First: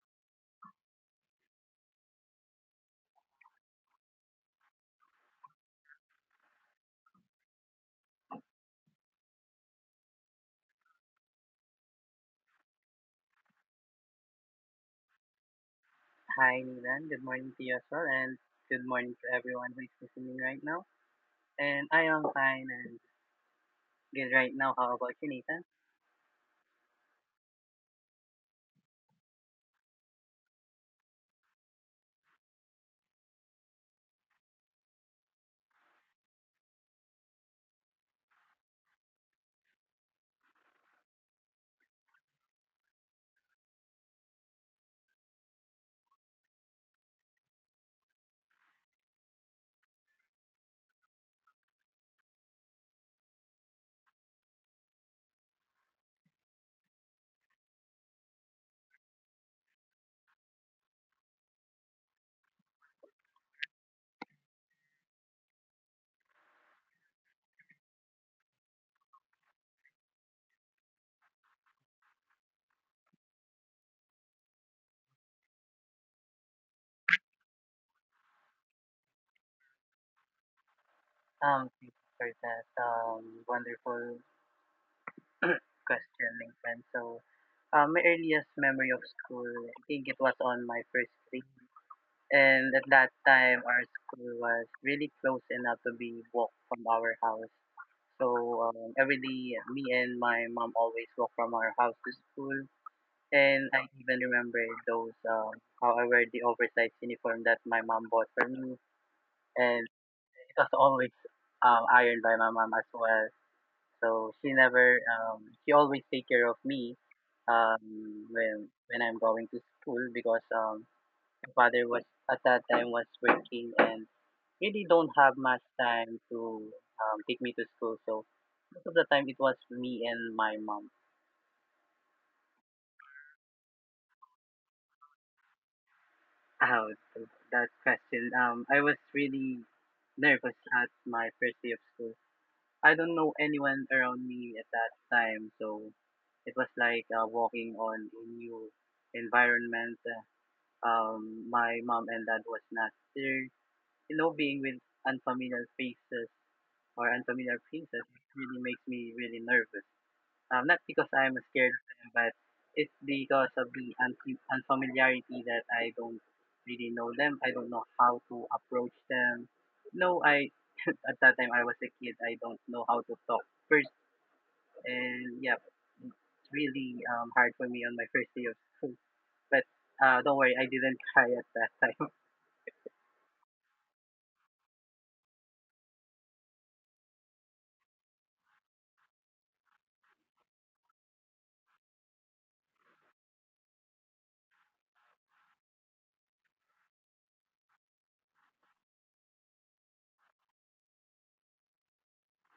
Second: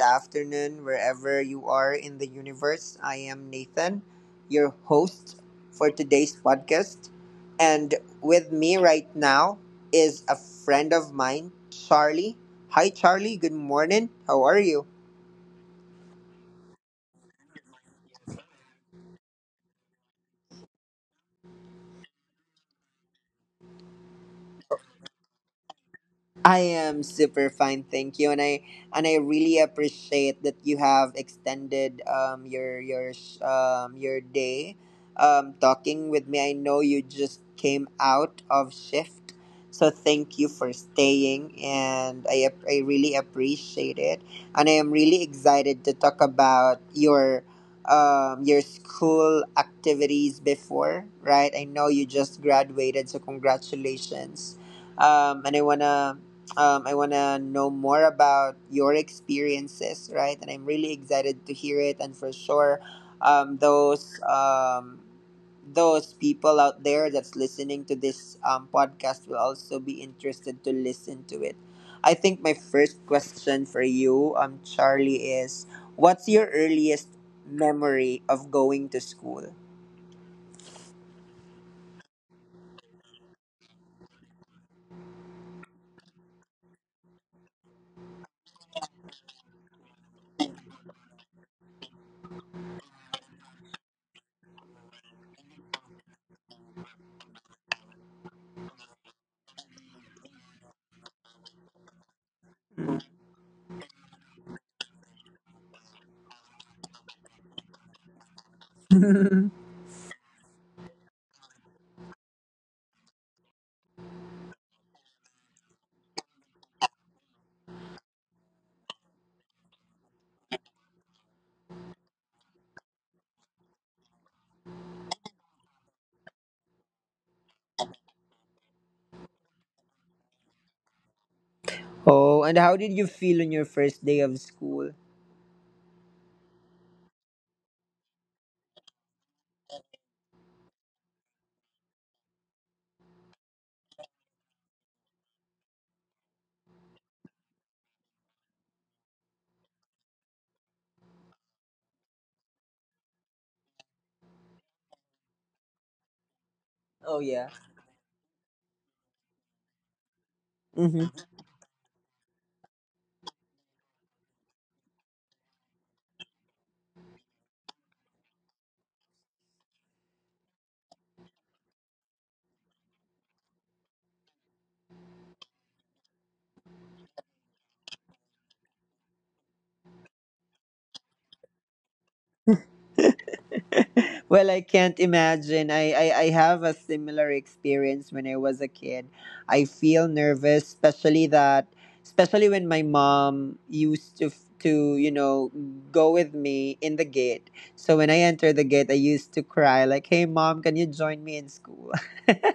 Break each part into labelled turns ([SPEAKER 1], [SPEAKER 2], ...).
[SPEAKER 1] afternoon, wherever you are in the universe. I am Nathan, your host for today's podcast. And with me right now is a friend of mine, Charlie. Hi, Charlie. Good morning. How are you?
[SPEAKER 2] Hi, Nilan. Good morning to you as well, and good morning to everyone who is listening right now. And I am fine and good right now. How about you, Nathan?
[SPEAKER 1] I am super fine, thank you, and I really appreciate that you have extended your day, talking with me. I know you just came out of shift, so thank you for staying, and I really appreciate it, and I am really excited to talk about your school activities before, right? I know you just graduated, so congratulations. And I wanna I want to know more about your experiences, right? And I'm really excited to hear it. And for sure, um, those um, those people out there that's listening to this podcast will also be interested to listen to it. I think my first question for you, Charlie, is what's your earliest memory of going to school?
[SPEAKER 2] Thank you for that wonderful question, Nathan. So, my earliest memory of school, I think it was on my first week, and at that time, our school was really close enough to be walked from our house. So every day, me and my mom always walk from our house to school. And I even remember those, how I wear the oversized uniform that my mom bought for me. And it was always ironed by my mom as well. So she never, she always take care of me when I'm going to school because my father was, at that time, was working and really don't have much time to take me to school. So most of the time it was me and my mom.
[SPEAKER 1] Oh, and how did you feel on your first day of school?
[SPEAKER 2] How to that question? I was really nervous at my first day of school. I don't know anyone around me at that time, so it was like walking on a new environment. My mom and dad was not there. You know, being with unfamiliar faces
[SPEAKER 1] Oh yeah.
[SPEAKER 2] unfamiliar faces really makes me really nervous. Not
[SPEAKER 1] Mm-hmm.
[SPEAKER 2] because I'm scared of them, but it's because of the unfamiliarity that I don't really know them. I don't know how to approach them. No, I at that time I was a kid. I don't know how to talk first, and yeah, it's really hard for me on my first day of school. But don't worry, I didn't cry at that time.
[SPEAKER 1] Well, I can't imagine. I have a similar experience when I was a kid. I feel nervous, especially that, especially when my mom used to, go with me in the gate. So when I enter the gate, I used to cry like, "Hey, mom, can you join me in school?"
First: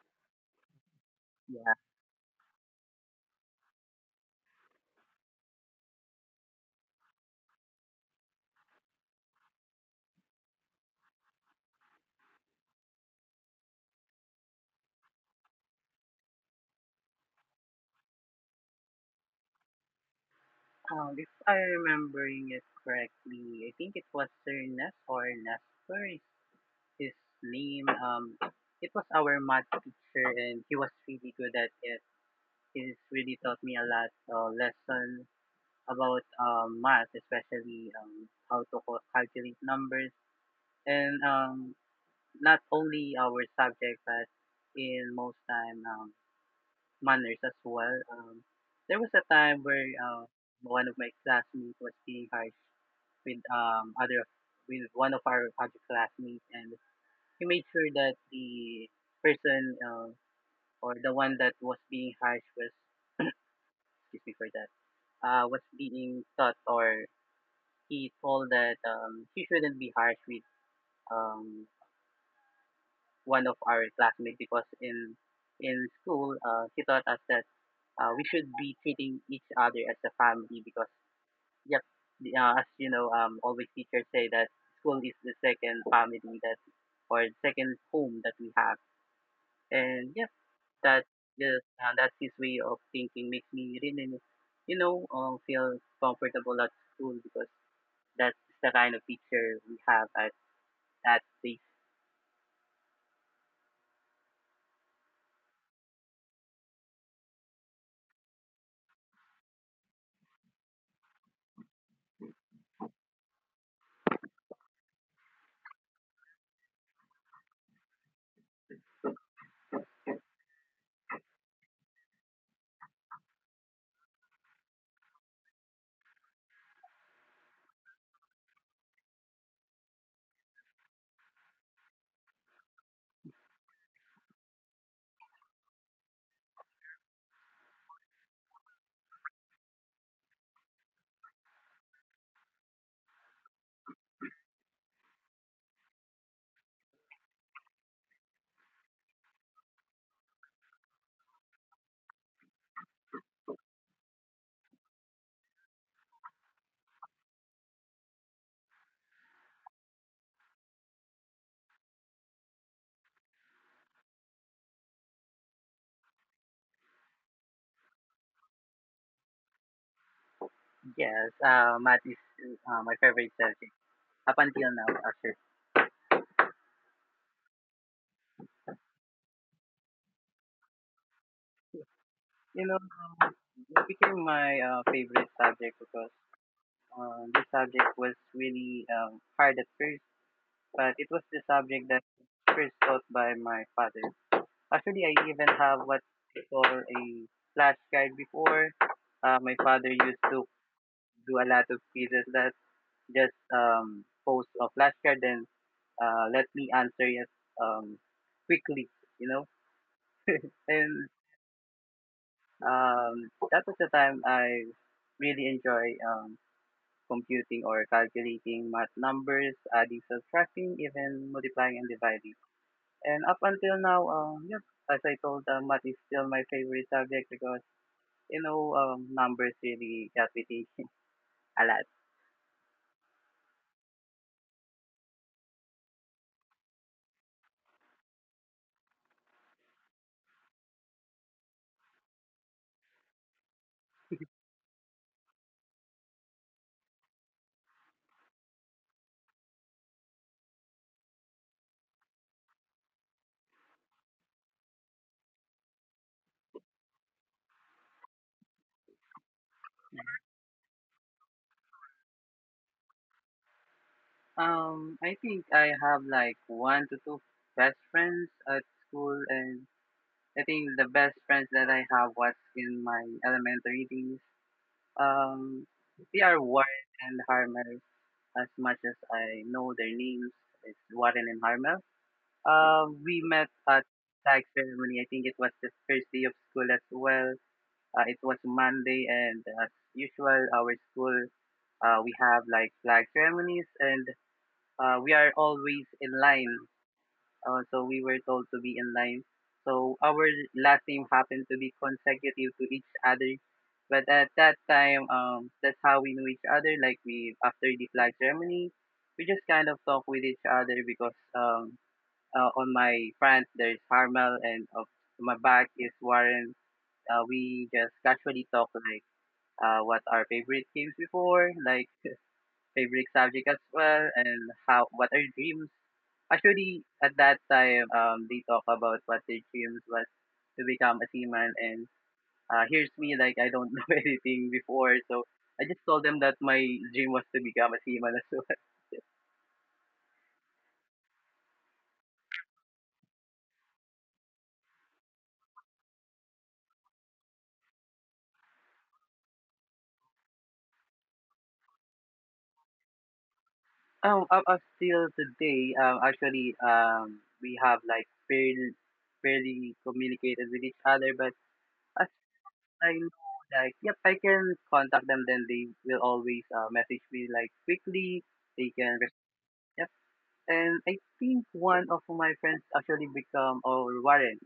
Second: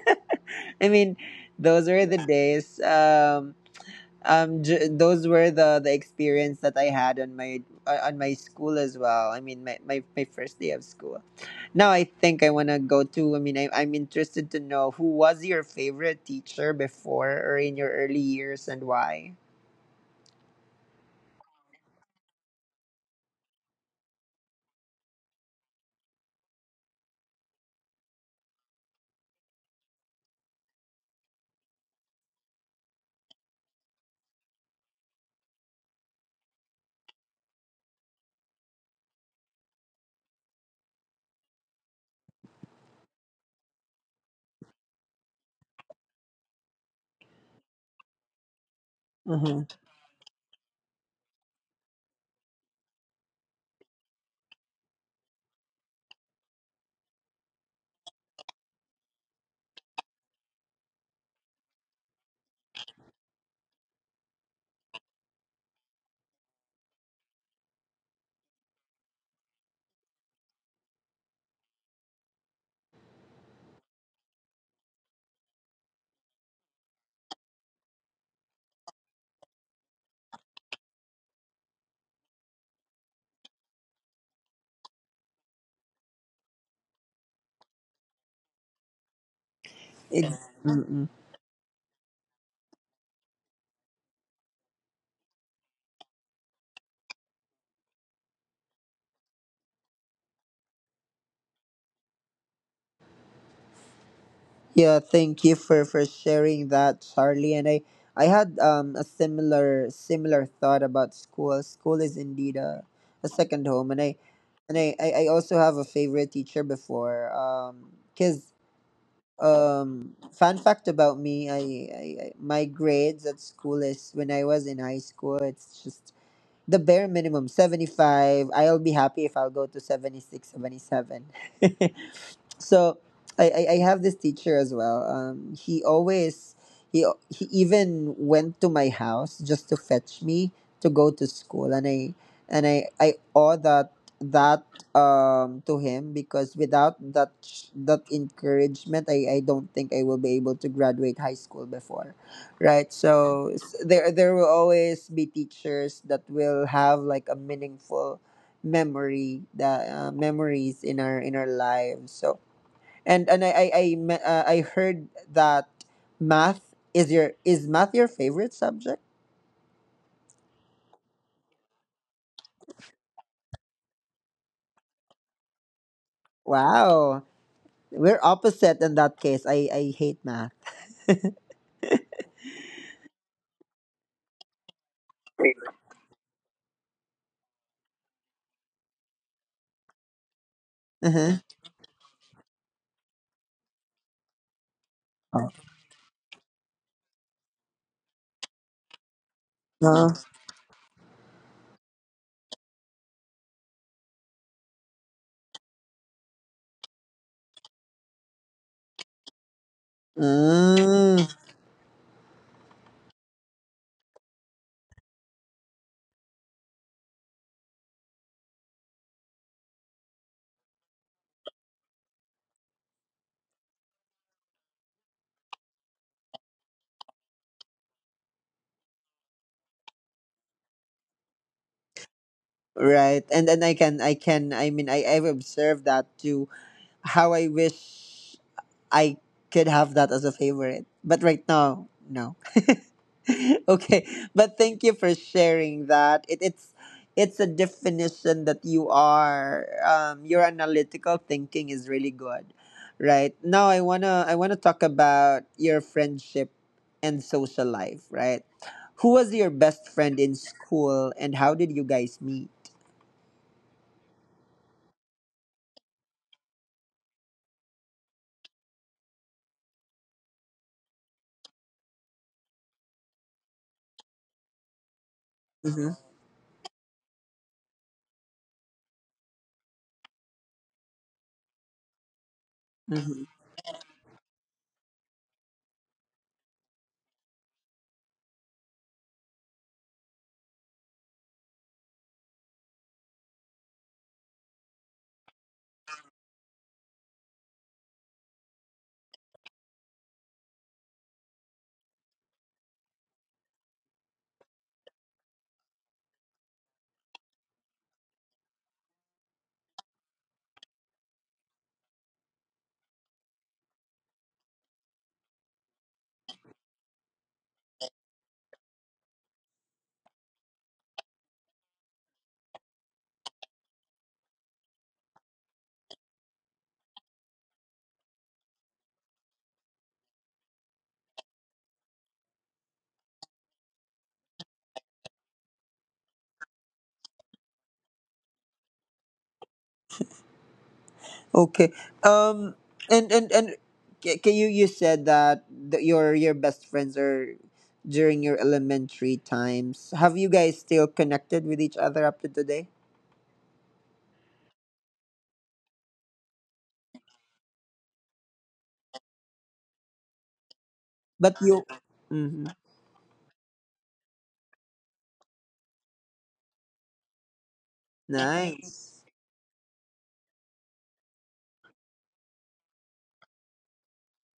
[SPEAKER 1] I mean,
[SPEAKER 2] yeah.
[SPEAKER 1] those were the days. Those were the experience that I had on my school as well. I mean, my first day of school. Now I think, I want to go to I mean I, I'm interested to know who was your favorite teacher before or in your early years and why.
[SPEAKER 2] If I'm remembering it correctly, I think it was Sir Ness or Nesper his name. It was our math teacher, and he was really good at it. He's really taught me a lot lesson about math, especially how to calculate numbers, and not only our subject, but in most time manners as well. There was a time
[SPEAKER 1] Mm-hmm.
[SPEAKER 2] where one of my classmates was being harsh with other with one of our other classmates, and he made sure that the person or the one that was being harsh was excuse me for that was being taught or he told that she shouldn't be harsh with um, one of our classmates because in school he taught us that we should be treating each other as a family because yep the, as you know always teachers say that school is the second family that or second home that we have and yeah that
[SPEAKER 1] Mm-mm.
[SPEAKER 2] yes, that his way of thinking makes me really, you know, feel comfortable at school because that's the kind of teacher we have at place.
[SPEAKER 1] Yeah, thank you for sharing that, Charlie. And I had a similar thought about school. School is indeed a second home, and I also have a favorite teacher before. Cause fun fact about me, I my grades at school is, when I was in high school, it's just the bare minimum, 75. I'll be happy if I'll go to 76, 77. So I have this teacher as well. He always he even went to my house just to fetch me to go to school, and I owe that to him, because without that encouragement I don't think I will be able to graduate high school before, right? So, there will always be teachers that will have like a meaningful memory that memories in our lives. So and I heard that, math is your is math your favorite subject?
[SPEAKER 2] Yes, math is my favorite subject up until now, actually.
[SPEAKER 1] Wow, we're opposite in that case. I hate math.
[SPEAKER 2] You know, it became my favorite subject because this subject was really hard at first, but it was the
[SPEAKER 1] Uh-huh.
[SPEAKER 2] subject that first taught by my father. Actually, I even have what they call a flashcard before. My father
[SPEAKER 1] Oh.
[SPEAKER 2] used to do a lot of quizzes that just post a flashcard and let me answer it um, quickly, you know. and
[SPEAKER 1] Mm,
[SPEAKER 2] um, that was the time I really enjoy computing or calculating math numbers, adding, subtracting, even multiplying and dividing. And up until now, yeah, as I told, math is still my favorite subject because you know, numbers really got me thinking a lot.
[SPEAKER 1] right. And then I can I can I mean I I've observed that too. How I wish I could have that as a favorite. But right now, no. Okay, but thank you for sharing that. It's a definition that you are, your analytical thinking is really good. Right now, I want to talk about your friendship and social life, right? Who was your best friend in school, and how did you guys meet?
[SPEAKER 2] I think I have like one to two best friends at school, and I think the best friends that I have was in my elementary days. Um,
[SPEAKER 1] Hmm.
[SPEAKER 2] they are Warren and Harmel. As much as I know their names, it's Warren and Harmel. We
[SPEAKER 1] Hmm.
[SPEAKER 2] met at tag ceremony. I think it was the first day of school as well. It was Monday, and as usual, our school we have like flag ceremonies, and we are always in line. So we were told to be in line. So our last name happened to be consecutive to each other. But at that time, that's how we knew each other. Like we after the flag ceremony, we just kind of talk with each other because on my front there's Harmel and of my back is Warren. We just casually talk like what our favorite games before, like favorite subject as well, and how what our dreams. Actually, at that time, they talk about what their dreams was to become a seaman, and here's me like I don't know anything before, so I just told them that my dream was to become a seaman as well.
[SPEAKER 1] Okay. Um. And ca- can you you said that, your best friends are during your elementary times. Have you guys still connected with each other up to today?
[SPEAKER 2] Up till today, actually, we have like fairly communicated with each other, but
[SPEAKER 1] But you.
[SPEAKER 2] as
[SPEAKER 1] Hmm.
[SPEAKER 2] I know, like, yep, I can contact them. Then they will always message me like quickly. They can,
[SPEAKER 1] Nice.
[SPEAKER 2] res- yep. And I think one of my friends actually become or Warren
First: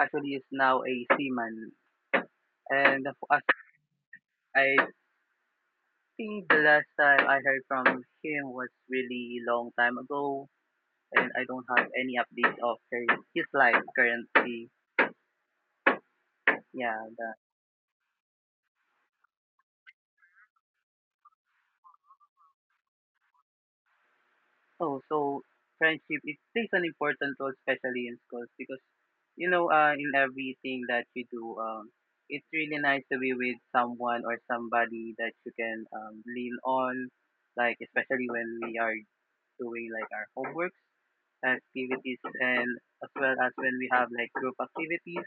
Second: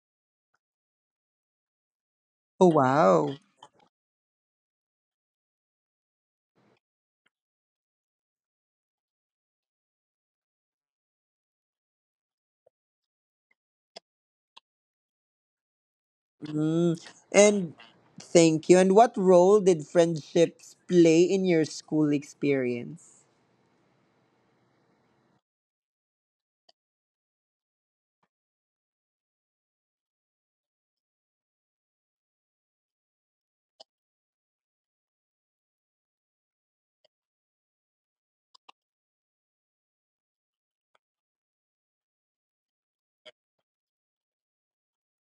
[SPEAKER 2] actually is now a seaman.
[SPEAKER 1] Oh
[SPEAKER 2] And of-
[SPEAKER 1] wow.
[SPEAKER 2] as I think the last time I heard from him was really long time ago, and I don't have any update of her, his life currently. Yeah.
[SPEAKER 1] Mm. And thank you. And what role did friendships play in your school experience?
[SPEAKER 2] Oh, so friendship, it plays an important role, especially in schools, because, you know, in everything that you do, it's really nice to be with someone or somebody that you can lean on, like, especially when we are doing, like, our homeworks, activities, and as well as when we have, like, group activities.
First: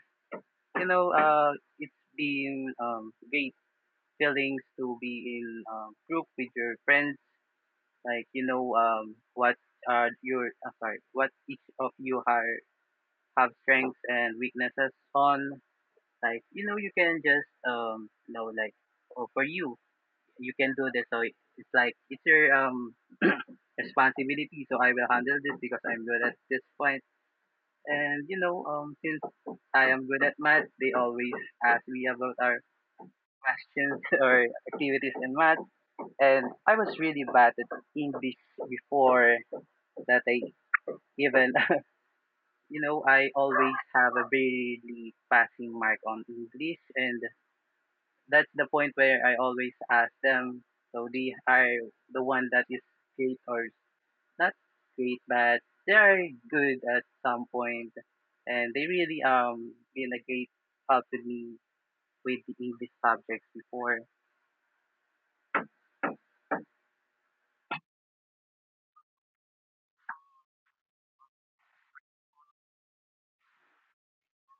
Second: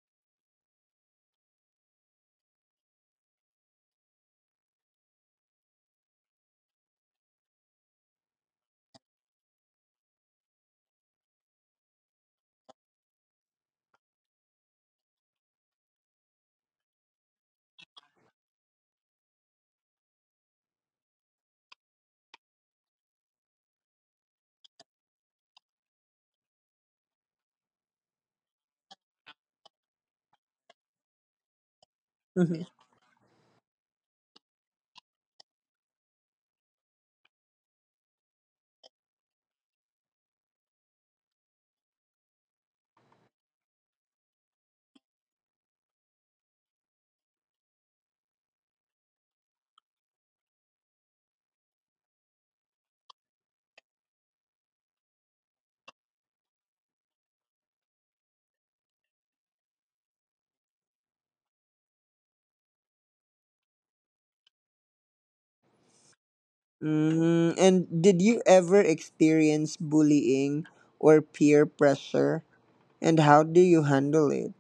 [SPEAKER 2] You know, it's been great feelings to be in group with your friends like you know what are your sorry what each of you are have strengths and weaknesses on like you know you can just you know like oh, for you you can do this so it's like it's your responsibility so I will handle this because I'm good at this point. And you know since I am good at math they always ask me about our
[SPEAKER 1] Mhm.
[SPEAKER 2] questions or activities in math and I was really bad at English before that I even you know I always have a barely passing mark on English and that's the point where I always ask them so they are the one that is great or not great but they are good at some point and they really been a great help to me with the English subjects before.
[SPEAKER 1] Mm. And did you ever experience bullying or peer pressure? And how do you handle it?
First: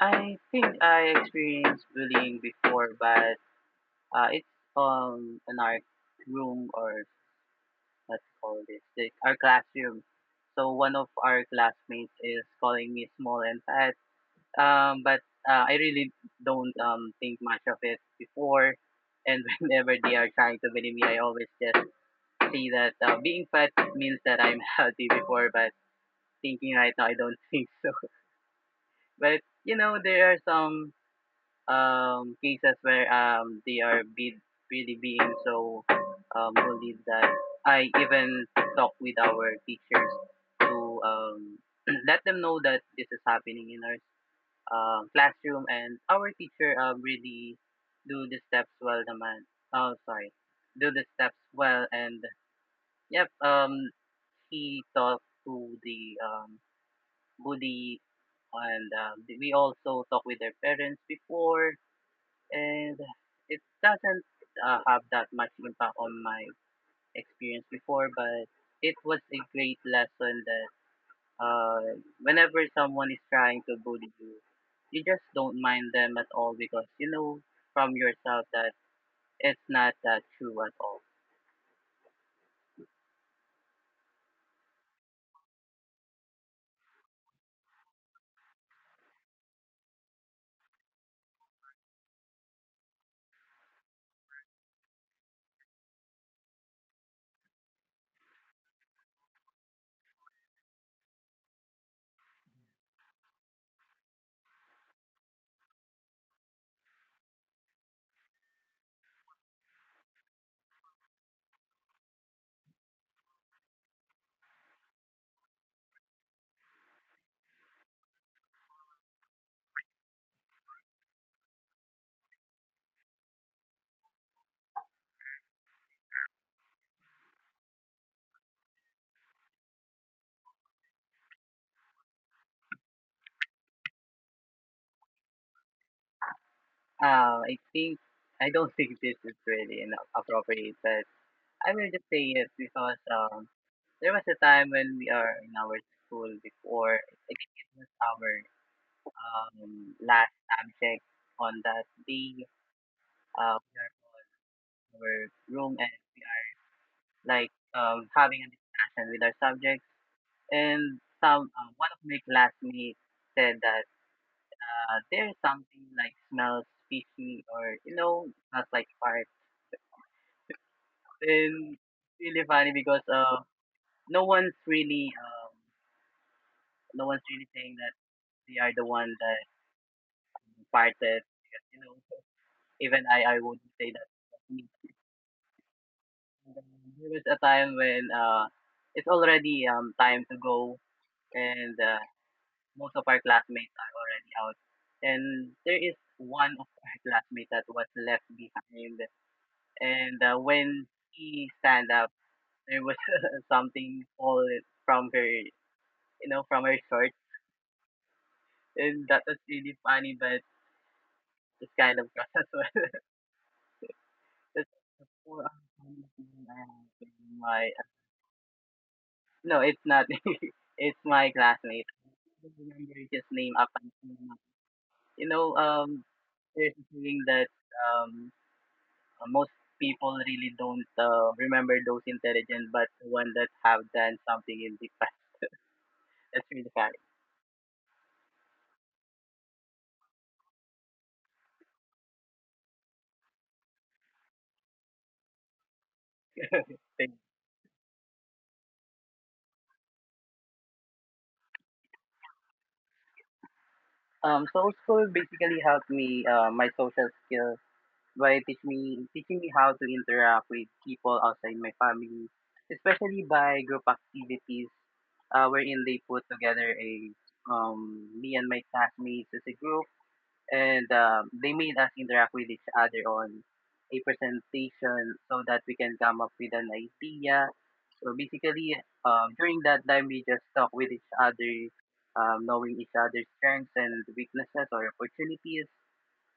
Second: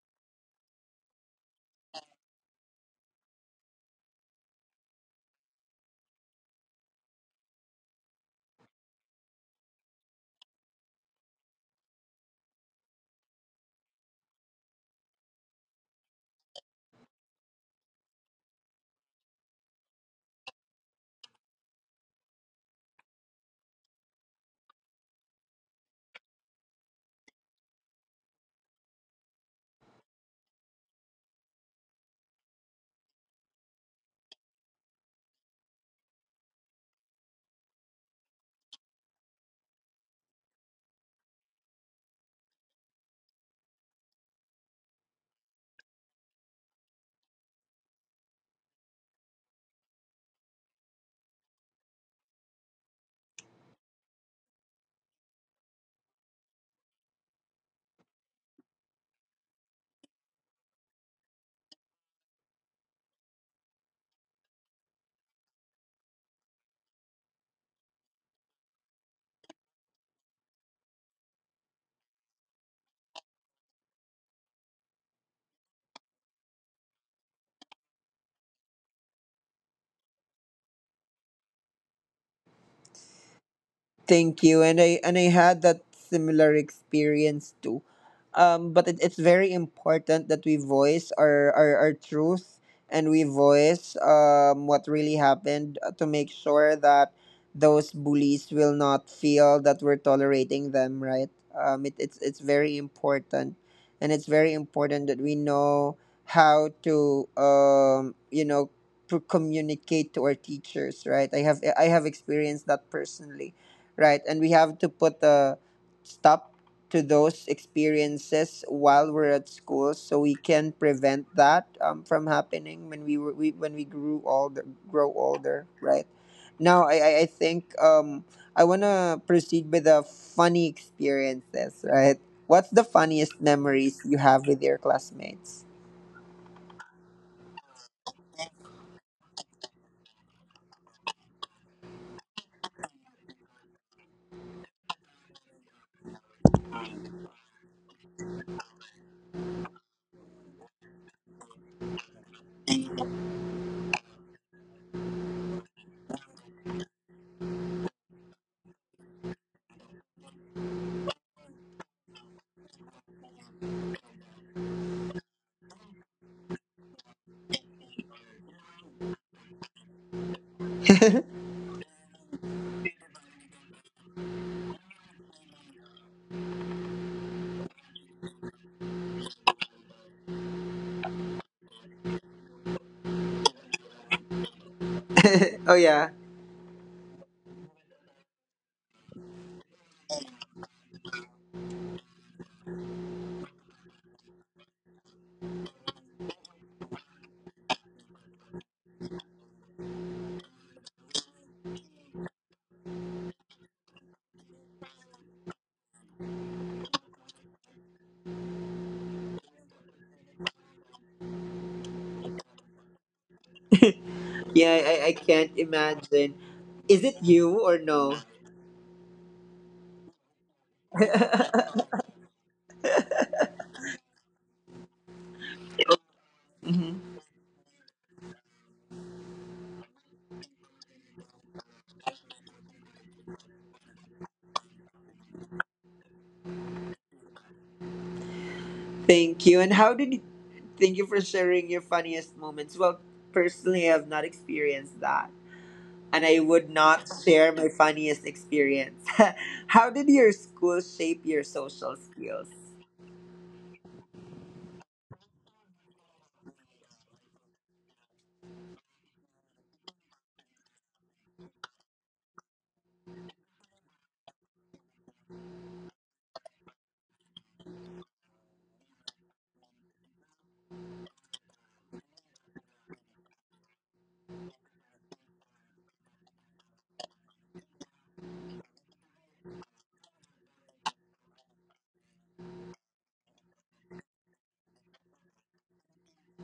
[SPEAKER 2] I think I experienced bullying before but it's in our room or let's call this like our classroom. So one of our classmates is calling me small and fat. But I really don't think much of it before. And whenever they are trying to bully me, I always just see that being fat means that I'm healthy before. But thinking right now, I don't think so. But you know, there are some cases where really being so bullied that I even talk with our teachers to let them know that this is happening in our classroom and our teacher really do the steps well The naman. Oh, sorry. Do the steps well and yep, he talked to the bully and we also talked with their parents before and it doesn't have that much impact on my experience before but it was a great lesson that uh, whenever someone is trying to bully you you just don't mind them at all because you know from yourself that it's not that true at all.
[SPEAKER 1] Thank you. And I had that similar experience too. But it, it's very important that we voice our truth, and we voice what really happened to make sure that those bullies will not feel that we're tolerating them, right? It, it's very important. And it's very important that we know how to, to communicate to our teachers, right? I have experienced that personally. Right, and we have to put a stop to those experiences while we're at school, so we can prevent that from happening when we, were, we when we grow older. Right now, I think, I wanna proceed with the funny experiences. Right, what's the funniest memories you have with your classmates?
[SPEAKER 2] I think I don't think this is really an appropriate but I will just say it because there was a time when we are in our school before I think it was our last subject on that day. We are in our room and we are like having a discussion with our subjects. And some one of my classmates said that there's something like smells fishy or you know smells like fart. And really funny because no one's really um, no one's really saying that they are the one that farted. Because, you know, even I wouldn't say that.
[SPEAKER 1] Oh yeah,
[SPEAKER 2] There was a time when it's already time to go, and most of our classmates are already out. And there is one of our classmates that was left behind. And when she stand up, there was something fallen from her, you know, from her shirt. And that was really funny, but it's kind of gross as well.
[SPEAKER 1] yeah,
[SPEAKER 2] That's
[SPEAKER 1] I
[SPEAKER 2] all
[SPEAKER 1] can't
[SPEAKER 2] I have
[SPEAKER 1] imagine. Is it
[SPEAKER 2] in
[SPEAKER 1] you or
[SPEAKER 2] my.
[SPEAKER 1] no?
[SPEAKER 2] No, it's not. It's my classmate. I don't remember his name up until now. You know, um, there's a
[SPEAKER 1] Mhm.
[SPEAKER 2] saying that um, most people really don't remember those intelligent, but the one that have done something in the past. That's really funny.
[SPEAKER 1] Thank you. And how did you, thank you for sharing your funniest moments. Well, personally, I've not experienced that. And I would not
[SPEAKER 2] thing.
[SPEAKER 1] share my funniest experience. How did your school shape your social skills?
[SPEAKER 2] So school basically helped me my social skills by teaching me how to interact with people outside my family, especially by group activities, wherein they put together a me and my classmates as a group, and they made us interact with each other on a presentation so that we can come up with an idea. So basically, during that time, we just talk with each other, knowing each other's strengths and weaknesses or opportunities.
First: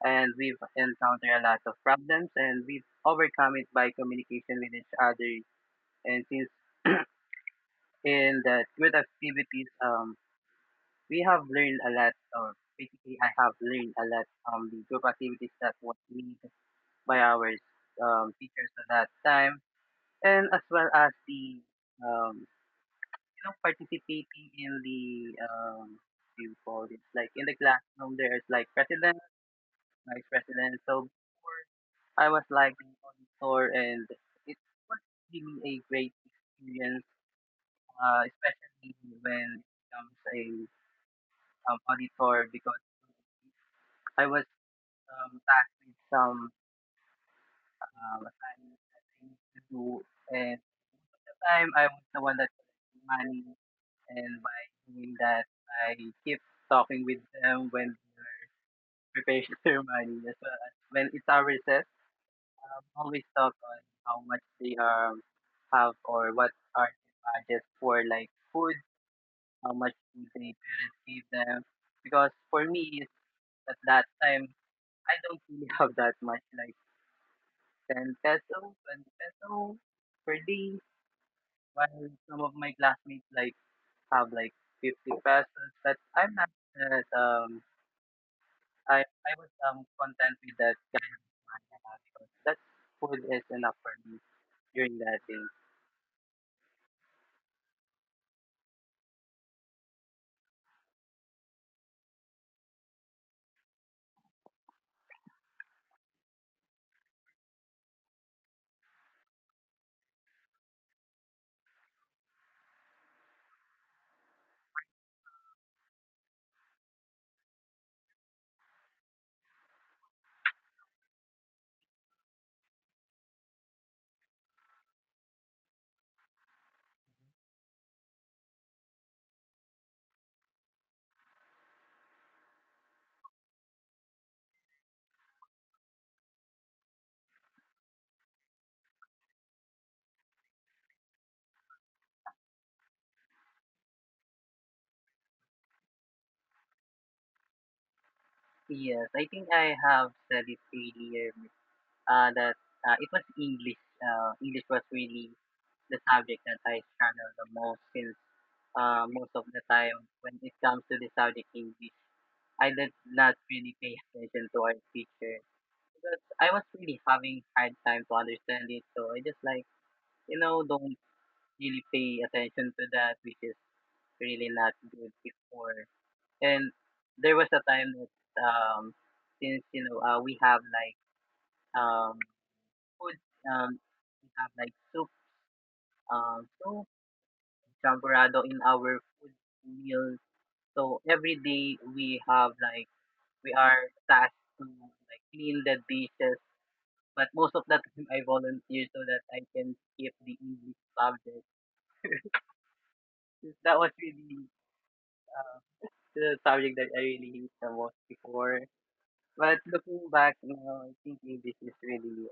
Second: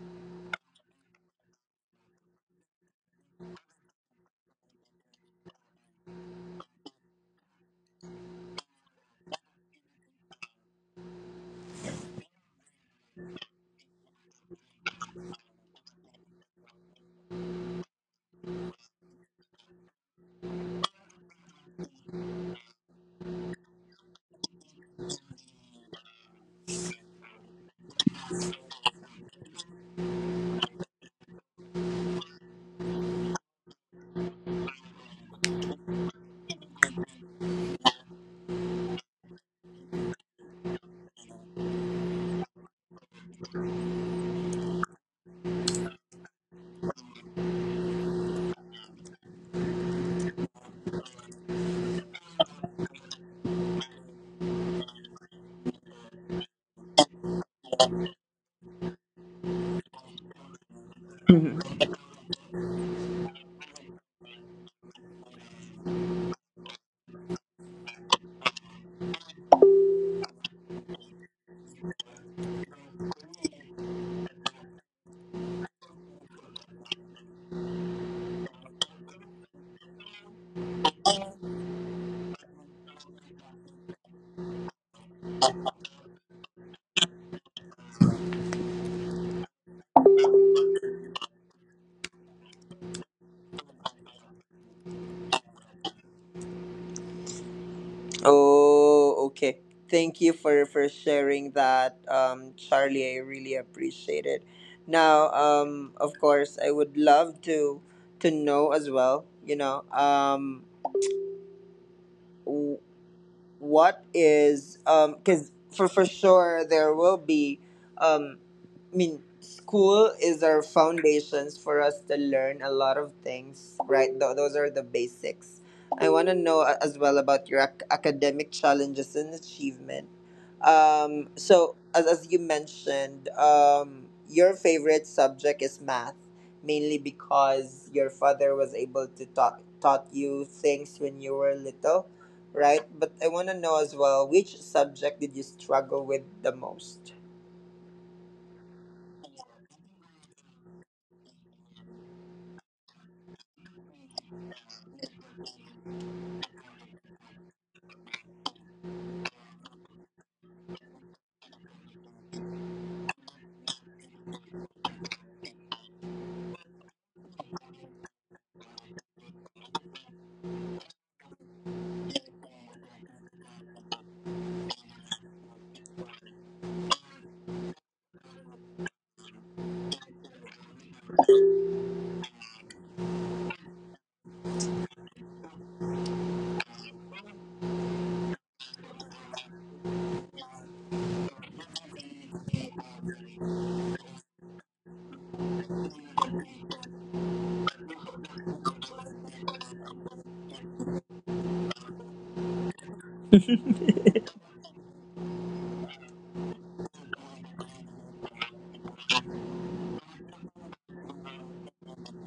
[SPEAKER 2] And we've encountered a lot of problems, and we've overcome it by communication with each other. And since in that good activities, we have learned a lot, or basically, I have learned a lot from the group activities that was made by our teachers at that time, and as well as the um, participating in the what do you call this, like in the classroom. There's like president, vice president. So before I was like the auditor, and it was really a great experience, especially when it comes a auditor because. I was tackling some assignments that I need to do. And at the time, I was the one that collected money. And by doing that, I keep talking with them when they're preparing their money as well as when it's our
[SPEAKER 1] Mhm.
[SPEAKER 2] recess. I'm always talk on how much they have, or what are their budgets for like food, how much do they parents give them. Because for me, at that time, I don't really have that much. Like, 10 peso, 20 peso per day, while some of my classmates like have like 50 pesos. But I'm not that I was content with that kind of, because that food is enough for me during that day.
[SPEAKER 1] Oh, okay. Thank you for sharing that, Charlie. I really appreciate it. Now, of course, I would love to know as well, you know, what is because for sure there will be um I mean, school is our foundations for us to learn a lot of things, right? Those are the basics. I want to know, as well, about your academic challenges and achievement. So, as you mentioned, your favorite subject is math, mainly because your father was able to taught you things when you were little, right? But I want to know as well, which subject did you struggle with the most?
[SPEAKER 2] Yes, I think I have said it earlier, that it was English. English was really the subject that I struggled the most, since most of the time when it comes to the subject English. I did not really pay attention to our teacher because I was really having hard time to understand it. So I just like, don't really pay attention to that, which is really not good before. And there was a time that, since, we have like, um, food, um, we have like soup, so champorado in our food meal. So every day we are tasked to like clean the dishes, but most of the time I volunteer so that I can skip the English subject. 'Cause that was really the subject that I really hate the most before. But looking back now, I think English is really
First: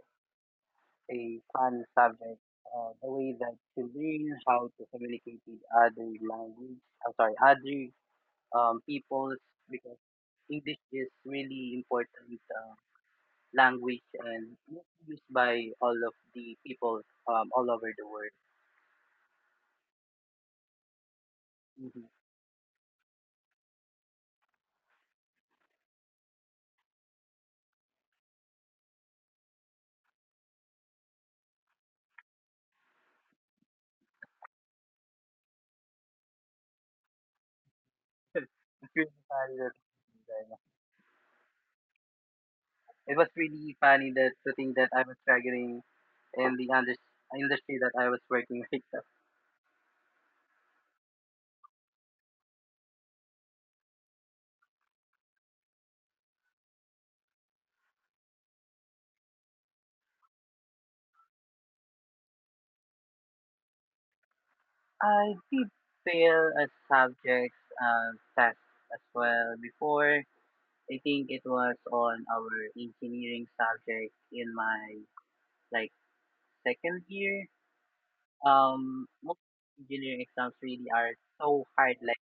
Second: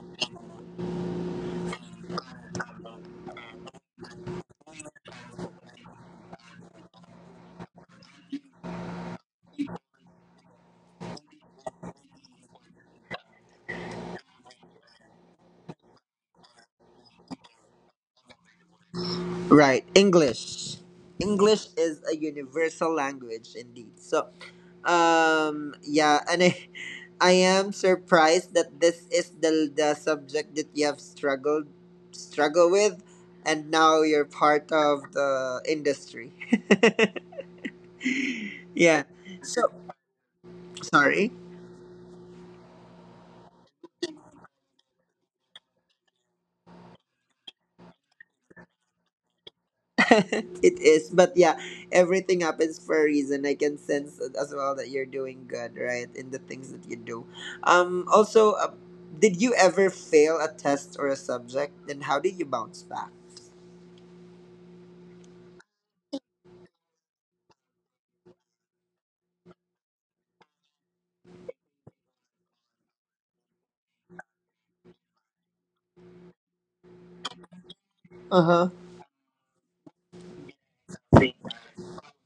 [SPEAKER 2] a fun subject. The way that you learn how to communicate with other language, I'm sorry, other peoples, because English is really important language and used by all of the people, all over the world.
[SPEAKER 1] Right, English. English is
[SPEAKER 2] Mm-hmm.
[SPEAKER 1] a universal language indeed. So, yeah, and I I am surprised that this is the subject that you have struggle with, and now you're part of the industry.
[SPEAKER 2] It's
[SPEAKER 1] Yeah.
[SPEAKER 2] really funny
[SPEAKER 1] So,
[SPEAKER 2] that
[SPEAKER 1] sorry.
[SPEAKER 2] it was really funny that, to think that I was struggling in the industry that I was working with. So
[SPEAKER 1] It is, but yeah, everything happens for a reason. I can sense it as well that you're doing good, right, in the things that you do. Also Did you ever fail a test or a subject, and how did you bounce back?
[SPEAKER 2] I did fail a subject, uh, test as well before. I think it was on our engineering subject in my like second year.
[SPEAKER 1] Uh-huh.
[SPEAKER 2] Most engineering exams really are so hard. Like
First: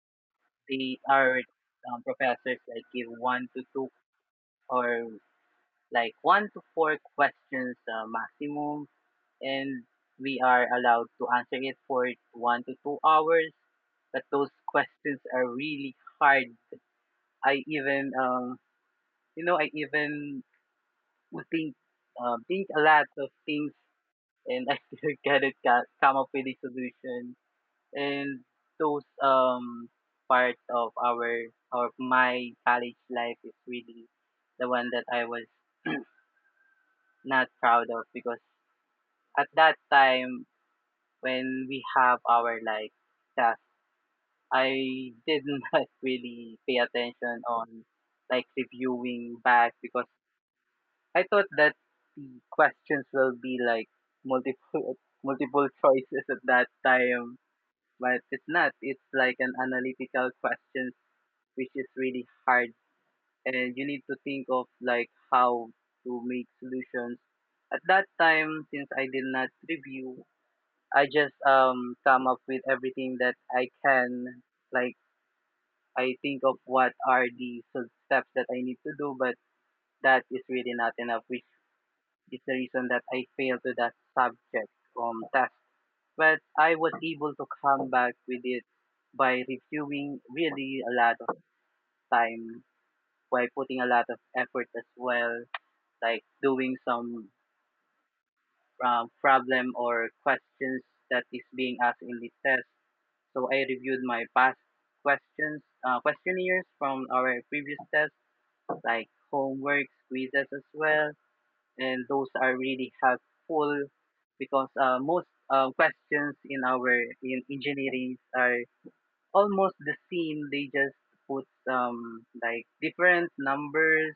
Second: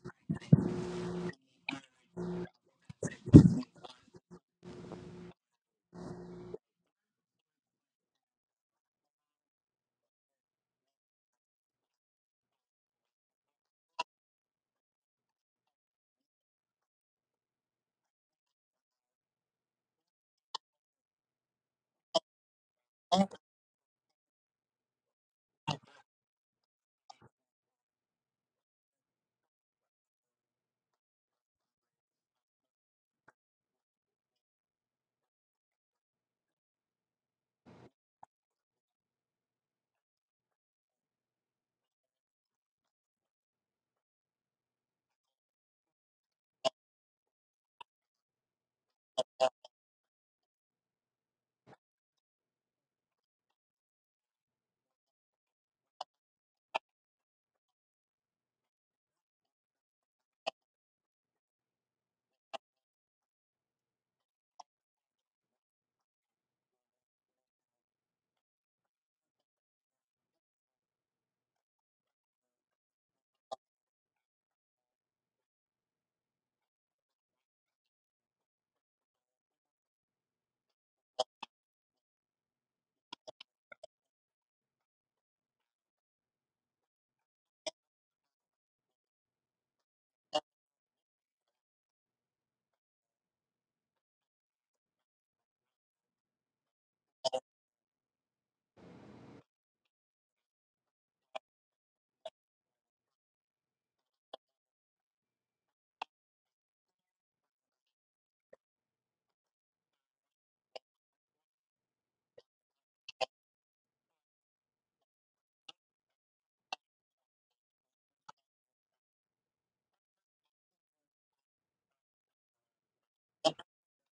[SPEAKER 2] they are professors like give one to two, or like one to four questions, maximum, and we are allowed to answer it for 1 to 2 hours. But those questions are really hard. I even, um, I even would think a lot of things, and I still cannot come up with a solution. And those part of my college life is really the one that I was not proud of, because at that time when we have our like class, I did not really pay attention on like reviewing back, because I thought that the questions will be like multiple multiple choices at that time, but it's not. It's like an analytical question, which is really hard, and you need to think of like how to make solutions. At that time, since I did not review, I just come up with everything that I can. Like, I think of what are the steps that I need to do, but that is really not enough, which is the reason that I failed to that subject test. But I was able to come back with it by reviewing really a lot of time, by putting a lot of effort as well, like doing some problem or questions that is being asked in the test. So I reviewed my past questionnaires from our previous tests, like homework, quizzes as well, and those are really helpful because most questions in engineering are almost the same. They just put like different numbers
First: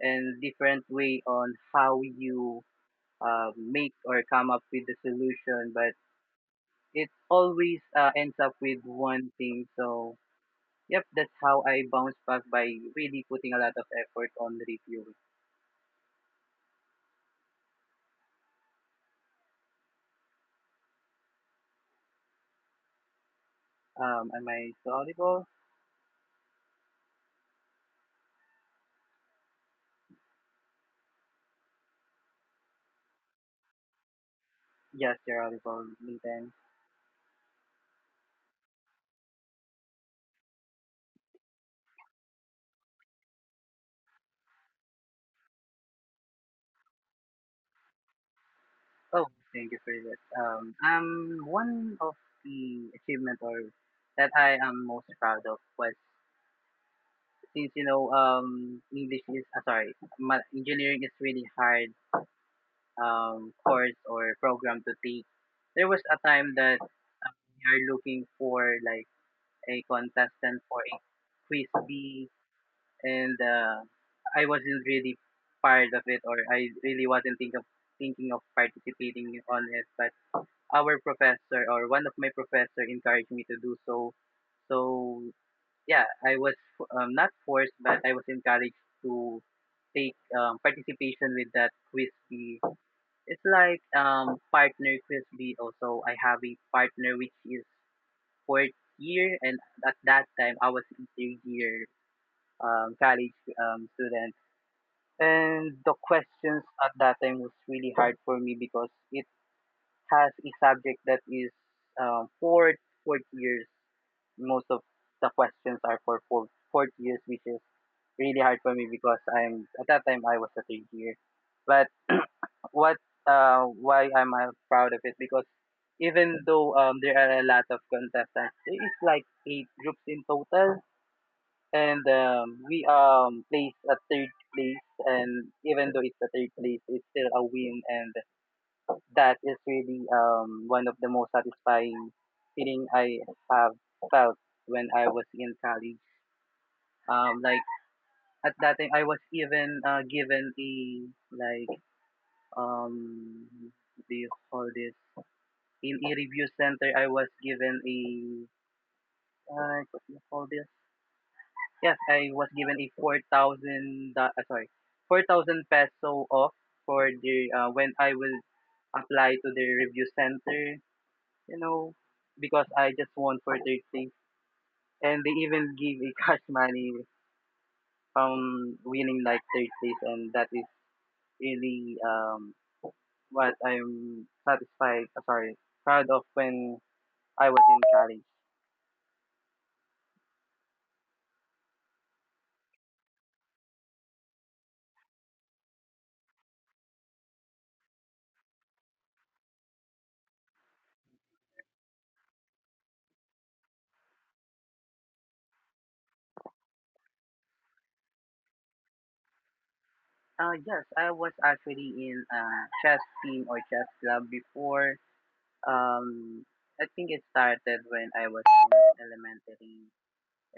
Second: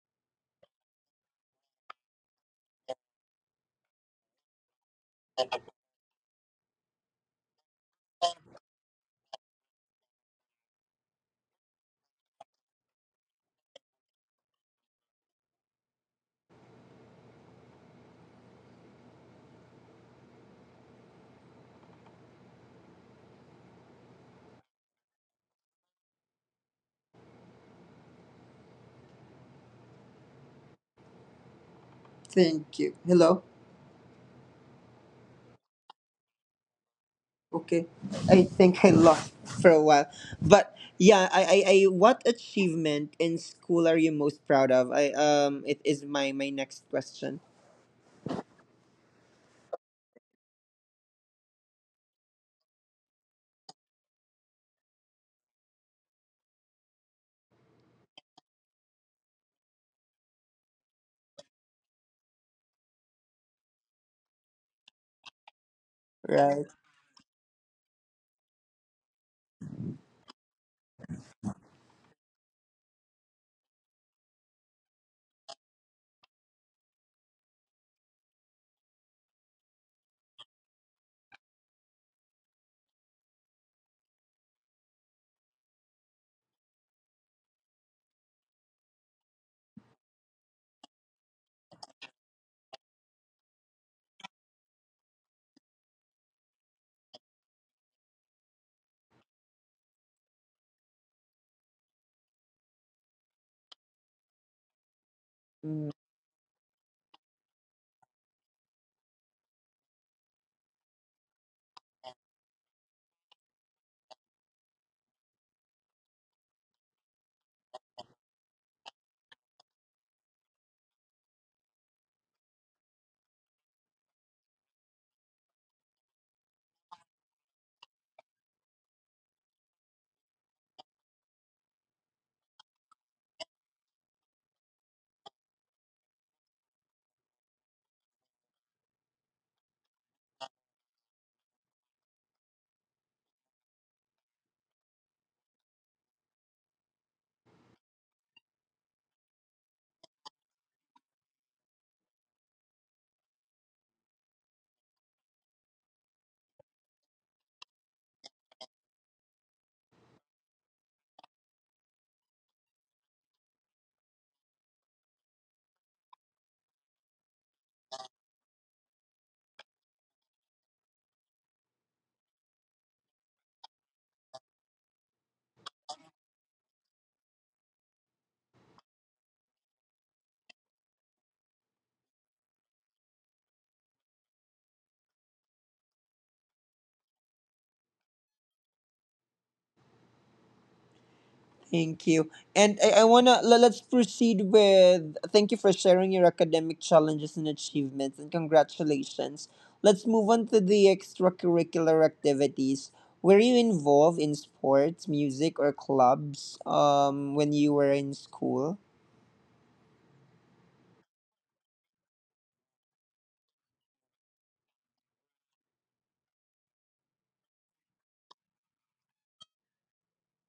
[SPEAKER 2] and different way on how you make or come up with the solution, but it always ends up with one thing. So, yep, that's how I bounce back, by really putting a lot of effort on the review. Am I still audible?
[SPEAKER 1] Thank you. Hello.
[SPEAKER 2] Yes, you're audible, Nathan.
[SPEAKER 1] Okay, I think I lost for a while, but yeah, I what achievement in school are you most proud of? I It is my my next question.
[SPEAKER 2] Oh, thank you for that. One of the achievement or that I am most proud of was, since English is, sorry, engineering is really hard course or program to take. There was a time
[SPEAKER 1] Right.
[SPEAKER 2] that we are looking for like a contestant for a quiz bee, and I wasn't really part of it, or I really wasn't thinking of participating on it. But our professor, or one of my professor, encouraged me to do so. So yeah, I was not forced, but I was encouraged to take participation with that quiz bee. It's like partner quiz bee. Also, I have a partner which is fourth year, and at that time I was in third year, college student. And the questions at that time was really hard for me, because it has a subject that is um, fourth fourth years. Most of the questions are for fourth years, which is really hard for me because I'm at that time I was a third year. But what why am I proud of it? Because even though there are a lot of contestants, there is like eight groups in total, and we placed at third place, and even though it's a third place, it's still a win. And that is really one of the most satisfying feeling I have felt when I was in college. Like at that time I was even given a, like, um what do you call this, in a review center. I was given a, what do you call this, yeah, I was given a 4,000, 4,000 peso off for when I will apply to the review center, you know, because I just won for 30. And they even give a cash money from winning like 30s, and that is really what I'm satisfied, sorry, proud of when I was in college.
[SPEAKER 1] Thank you. And let's proceed with, thank you for sharing your academic challenges and achievements, and congratulations. Let's move on to the extracurricular activities. Were you involved in sports, music or clubs when you were in school?
[SPEAKER 2] Yes, I was actually in a chess team or chess club before. Um, I think it started when I was in elementary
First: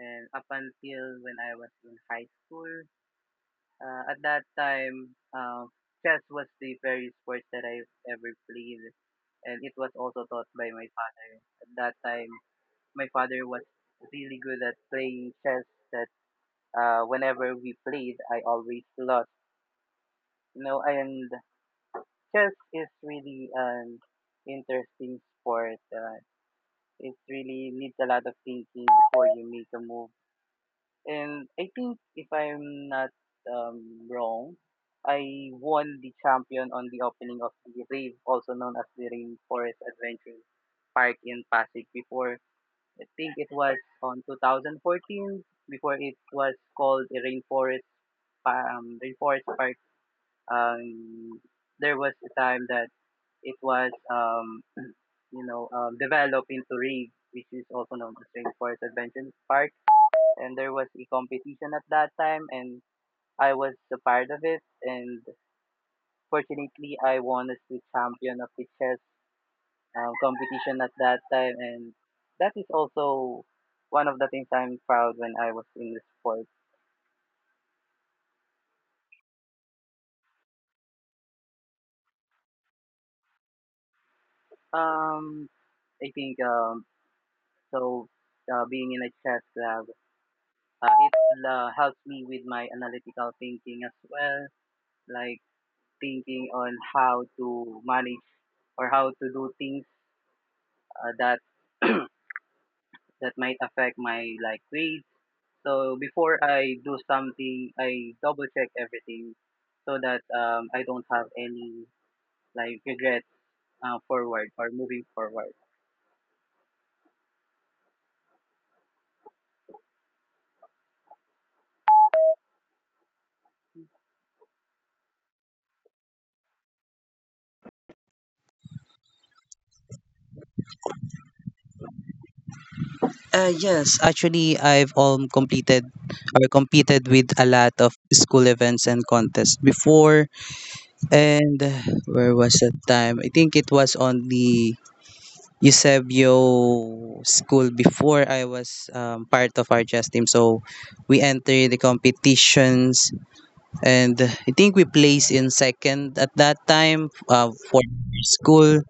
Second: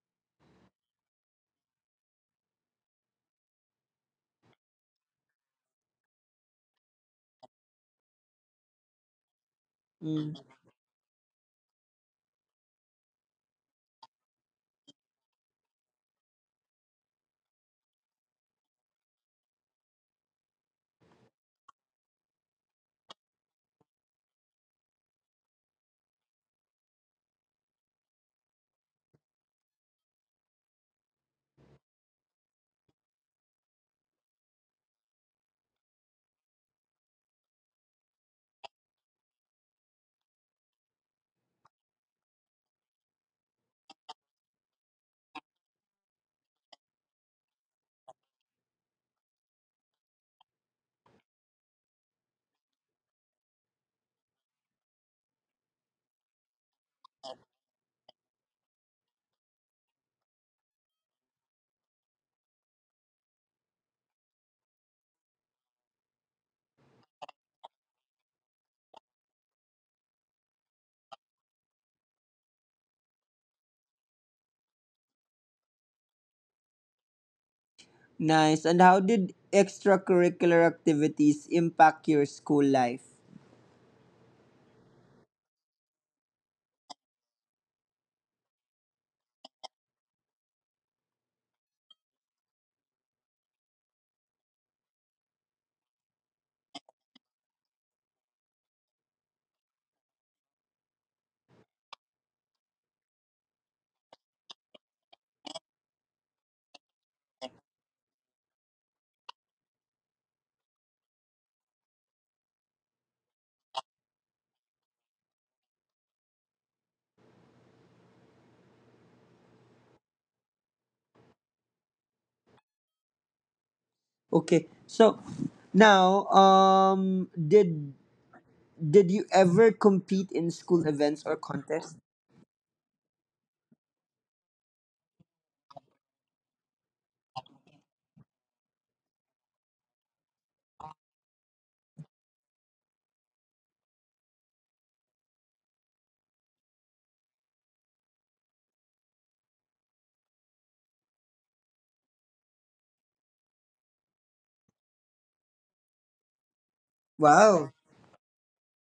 [SPEAKER 2] and up until when I was in high school. At that time, chess was the very sport that I've ever played, and it was also
[SPEAKER 1] Mm,
[SPEAKER 2] taught by my father. At that time, my father was really good at playing chess. That Whenever we played, I always lost. And chess is really an interesting sport. It really needs a lot of thinking before you make a move. And I think, if I'm not wrong, I won the champion on the opening of the Rave, also known as the Rainforest Adventure Park in Pasig before. I think it was on 2014 before it was called a Rainforest Rainforest Park. Um, there was a time that it was developed into Rave, which is also known as Rave Forest Adventure Park. And there was a competition at that time, and I was a part of it. And fortunately, I won as the champion of the chess competition at that time. And that is also one of the things I'm proud when I was in the sport.
[SPEAKER 1] nice. And how did extracurricular activities impact your school life?
[SPEAKER 2] Um, I think so. Being in a chess club, it helps me with my analytical thinking as well. Like thinking on how to manage or how to do things that that might affect my like grades. So before I do something, I double check everything so that I don't have any like regrets forward or moving forward.
[SPEAKER 1] Okay. So now did you ever compete in school events or contests?
[SPEAKER 2] Yes, actually, I've completed or competed with a lot of school events and contests before. And where was that time? I think it was on the Eusebio school before I was part of our chess team. So we entered the competitions, and I think we placed in second at that time
[SPEAKER 1] Wow.
[SPEAKER 2] for school.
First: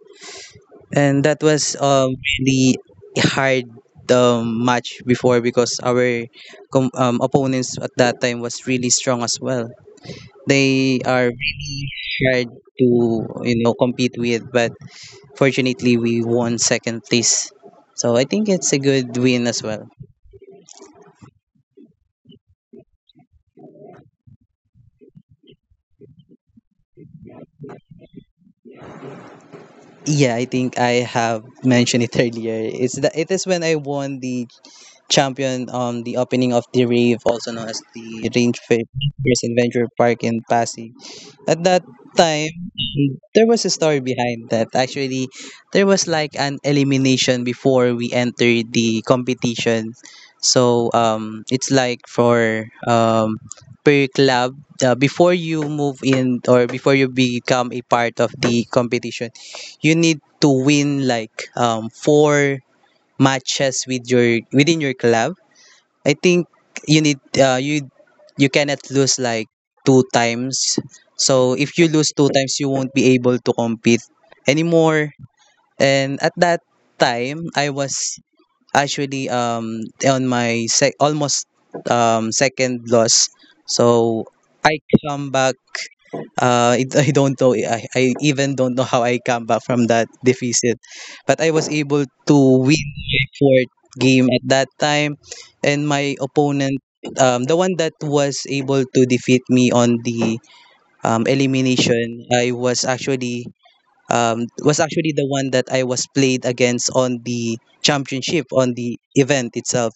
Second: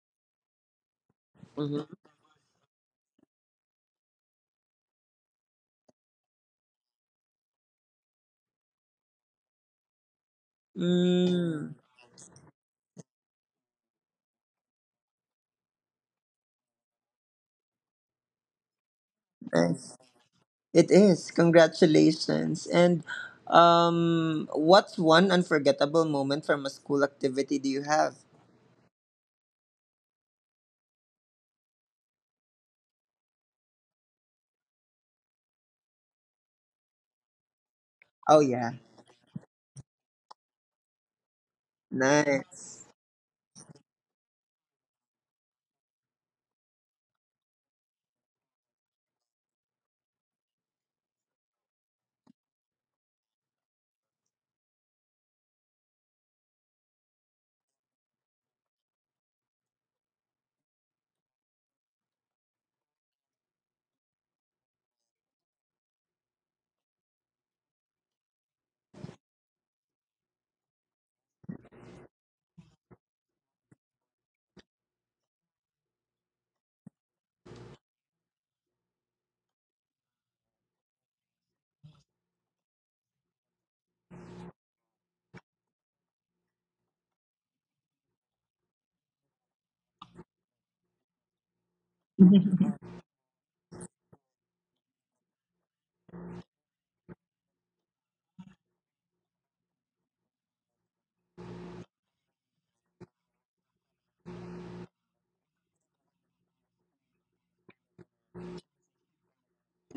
[SPEAKER 2] And that was
[SPEAKER 1] Mm-hmm.
[SPEAKER 2] really hard match before because our opponents at that time was really strong as well. They are
[SPEAKER 1] Mm,
[SPEAKER 2] hard to compete with, but fortunately, we won second place. So I think it's a good win as well.
[SPEAKER 1] nice. It is. Congratulations. And what's one unforgettable moment from a school activity do you have?
[SPEAKER 2] Yeah, I think I have mentioned it earlier. It's the it is when I won the champion on the opening of the rave, also known as the
[SPEAKER 1] Oh,
[SPEAKER 2] Range
[SPEAKER 1] yeah.
[SPEAKER 2] Fair Adventure Park in Pasig. At that time,
[SPEAKER 1] Nice.
[SPEAKER 2] there was a story behind that. Actually, there was like an elimination before we entered the competition. So it's like for per club before you move in or before you become a part of the competition, you need to win like four matches within your club. I think you need you cannot lose like two times. So if you lose two times, you won't be able to compete anymore. And at that time, I was actually on my almost second loss. So I come back. I don't know. I even don't know how I come back from that deficit, but I was able to win fourth game at that time, and my opponent, the one that was able to defeat me on the elimination, I was actually the one that I was played against on the championship on the event itself.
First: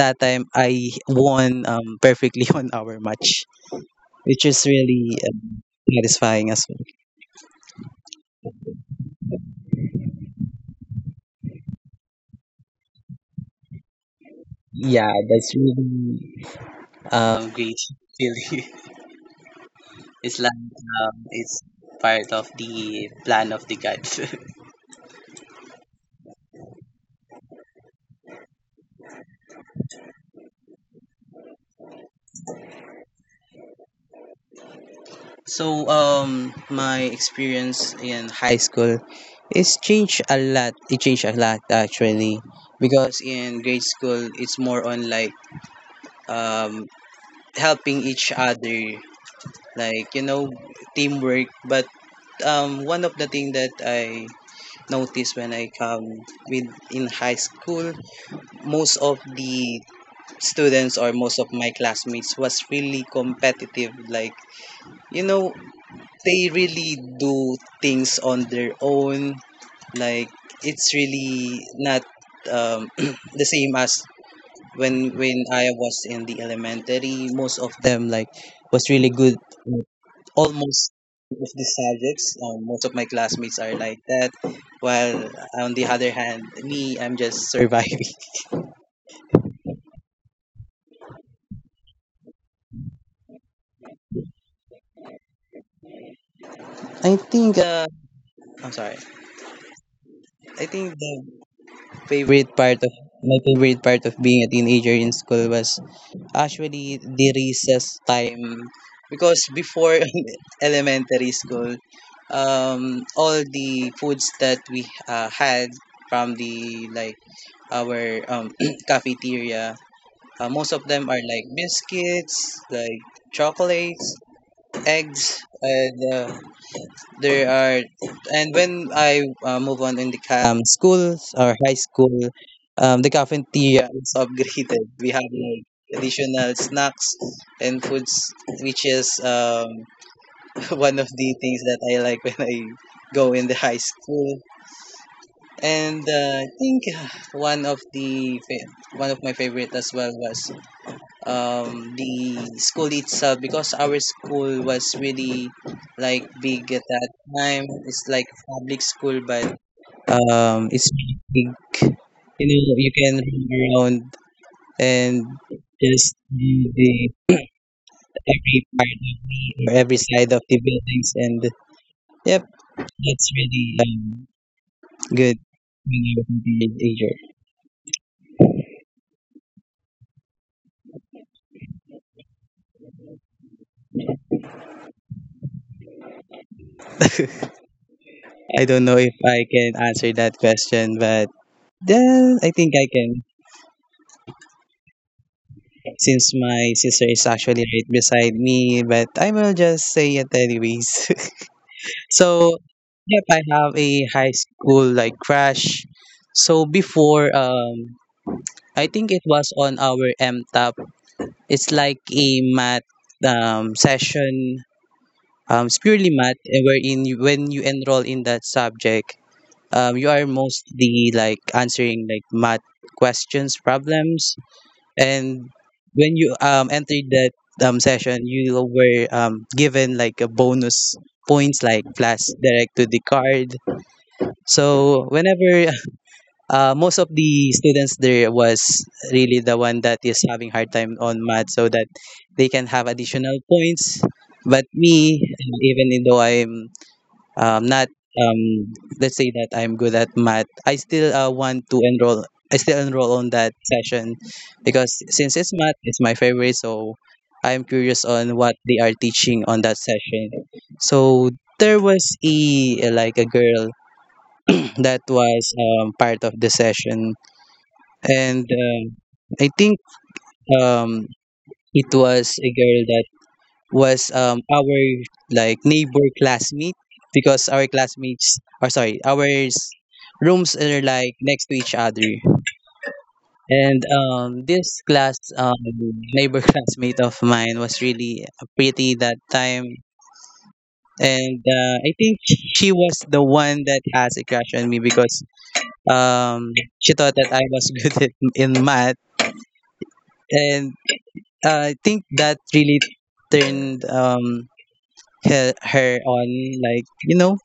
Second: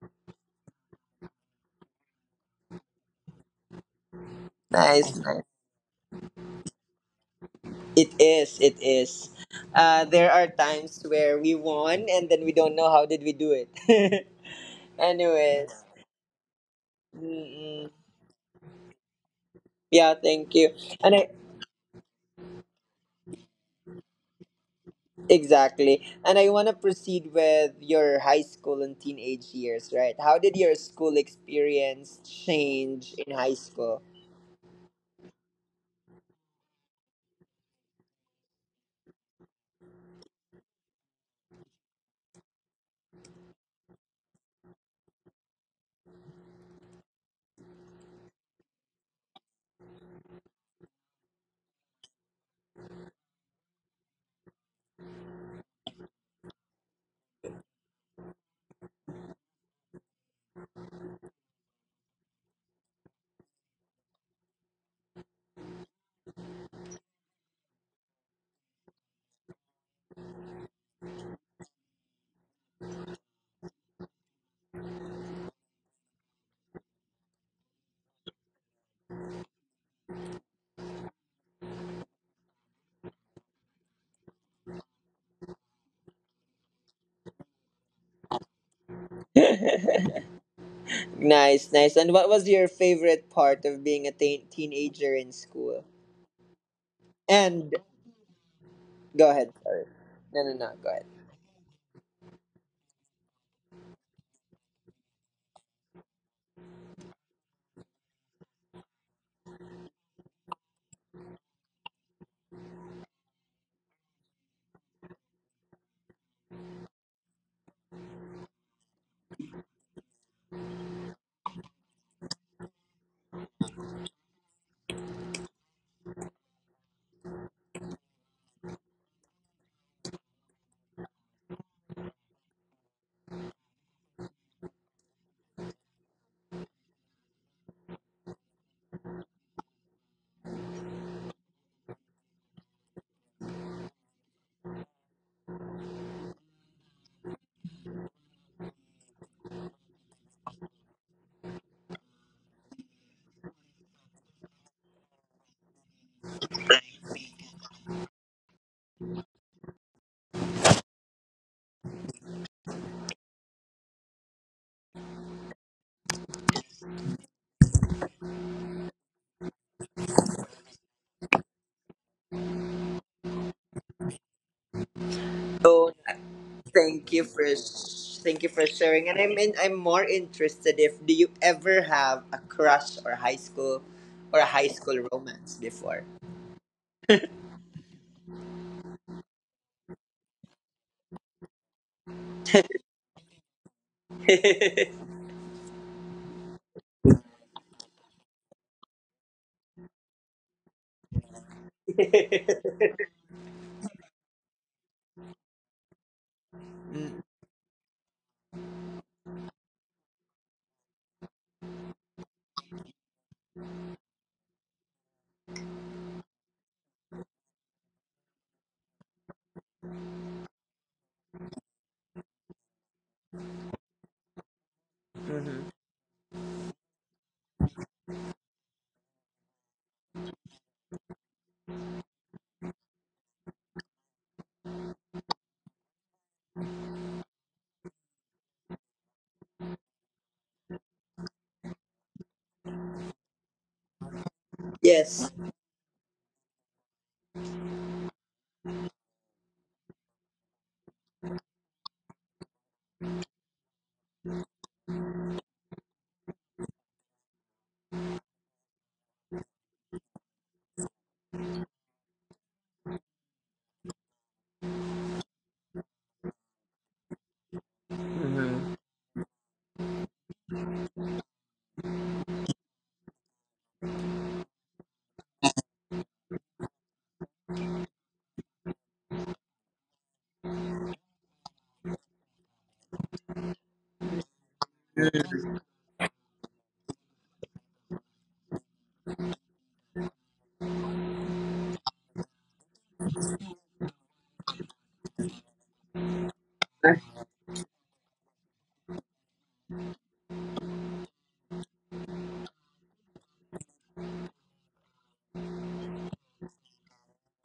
[SPEAKER 2] That time I won perfectly on our match, which is
[SPEAKER 1] Nice.
[SPEAKER 2] really
[SPEAKER 1] Nice.
[SPEAKER 2] satisfying as well.
[SPEAKER 1] It is. It is. There are times where we won and then we don't know how did we do it.
[SPEAKER 2] Yeah, that's
[SPEAKER 1] Anyways.
[SPEAKER 2] really great
[SPEAKER 1] Mm-mm.
[SPEAKER 2] feeling.
[SPEAKER 1] Yeah, thank
[SPEAKER 2] Islam
[SPEAKER 1] you.
[SPEAKER 2] is
[SPEAKER 1] And I.
[SPEAKER 2] part of the plan of the God.
[SPEAKER 1] Exactly. And I want to proceed with your high school and teenage years, right? How did your school experience change in high school?
[SPEAKER 2] So my experience in high school is changed a lot. It changed a lot actually, because in grade school it's more on like um, helping each other, like you know, teamwork. But one of the thing that I noticed when I come with in high school, most of the students or most of my classmates was really competitive, you know they really do things on their own, like it's really not the same as when I was in the elementary. Most of them like was really good at almost all of the subjects. Most of my classmates are like that, while on the other hand, me, I'm just surviving.
[SPEAKER 1] Nice, nice. And what was your favorite part of being a teenager in school?
[SPEAKER 2] I think
[SPEAKER 1] And
[SPEAKER 2] I'm sorry.
[SPEAKER 1] go ahead, sorry. No, no,
[SPEAKER 2] I
[SPEAKER 1] no,
[SPEAKER 2] think
[SPEAKER 1] go ahead.
[SPEAKER 2] the favorite part of being a teenager in school was actually the recess time, because before elementary school, all the foods that we had from the like our cafeteria, most of them are like biscuits, like chocolates, eggs, and there are. And when I move on in the schools or high school, the cafeteria is upgraded. We have like additional snacks and foods, which is one of the things that I like when I go in the high school. And I think one of the one of my favorite as well was the school itself because our school was really like big at that time. It's like public school, but it's big. You know, you can run around and just do the every part or every side of the buildings, and yep, that's really good
[SPEAKER 1] Oh,
[SPEAKER 2] when you're a teenager.
[SPEAKER 1] thank you for thank you for sharing. And I'm more interested, if do you ever have a crush or high school or a high school romance before?
[SPEAKER 2] I don't know if I can answer that question, but then I think I can, since my sister is actually right beside me, but I will just say it anyways. So, yep, I have a high school like crush. So before, I think it was on our MTAP. It's like a math session. It's purely math, eh, wherein you, when you enroll in that subject, you are mostly like answering like math questions, problems, and
[SPEAKER 1] Mm-hmm.
[SPEAKER 2] when you entered that session, you were given like a bonus points like flash direct to the card. So whenever most of the students there was really the one that is having hard time on math so that they can have additional points. But me,
[SPEAKER 1] Yes.
[SPEAKER 2] even though I'm not um, let's say that I'm good at math, I still want to enroll. I still enroll on that session, because since it's math, it's my favorite. So I'm curious on what they are teaching on that session. So there was a like a girl that was part of the session, and
[SPEAKER 1] Mm-hmm.
[SPEAKER 2] I think um, it was a girl that was our like neighbor classmate, because our classmates, or sorry, our rooms are like next to each other. And this class neighbor classmate of mine was really pretty that time. And I think she was the one that has a crush on me, because um, she thought that I was good at, in math. And I think that really turned her on, like you know.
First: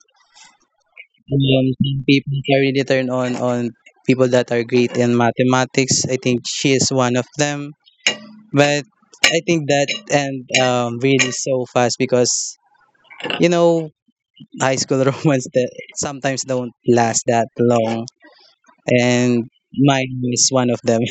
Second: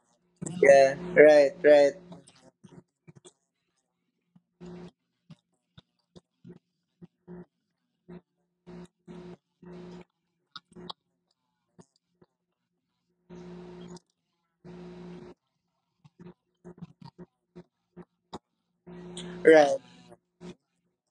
[SPEAKER 1] Yeah. Right. Right.
[SPEAKER 2] Some people can really turn on people that are great in mathematics. I think she is one of them. But I think that and really so fast, because you know, high school romance that sometimes don't last that long, and
[SPEAKER 1] Right.
[SPEAKER 2] mine is one of them.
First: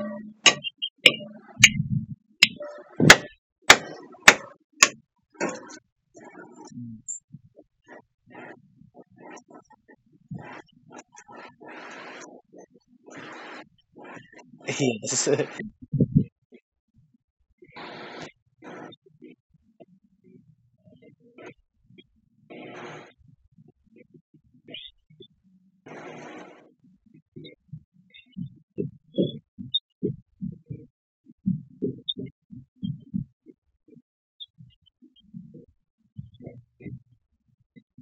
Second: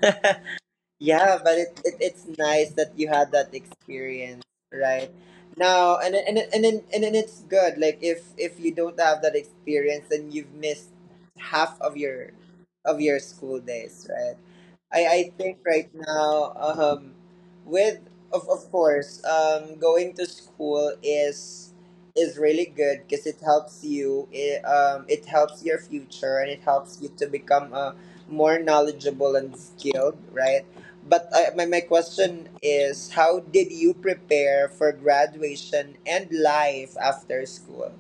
[SPEAKER 1] Yeah, but it it's nice that you had that experience, right? Now and then it's good. Like, if you don't have that experience, then you've missed half of your school days, right? I
[SPEAKER 2] Yes.
[SPEAKER 1] think right now, with of course, going to school is really good because it helps you. It, it helps your future and it helps you to become a more knowledgeable and skilled, right? But my question is, how did you prepare for graduation and life after school?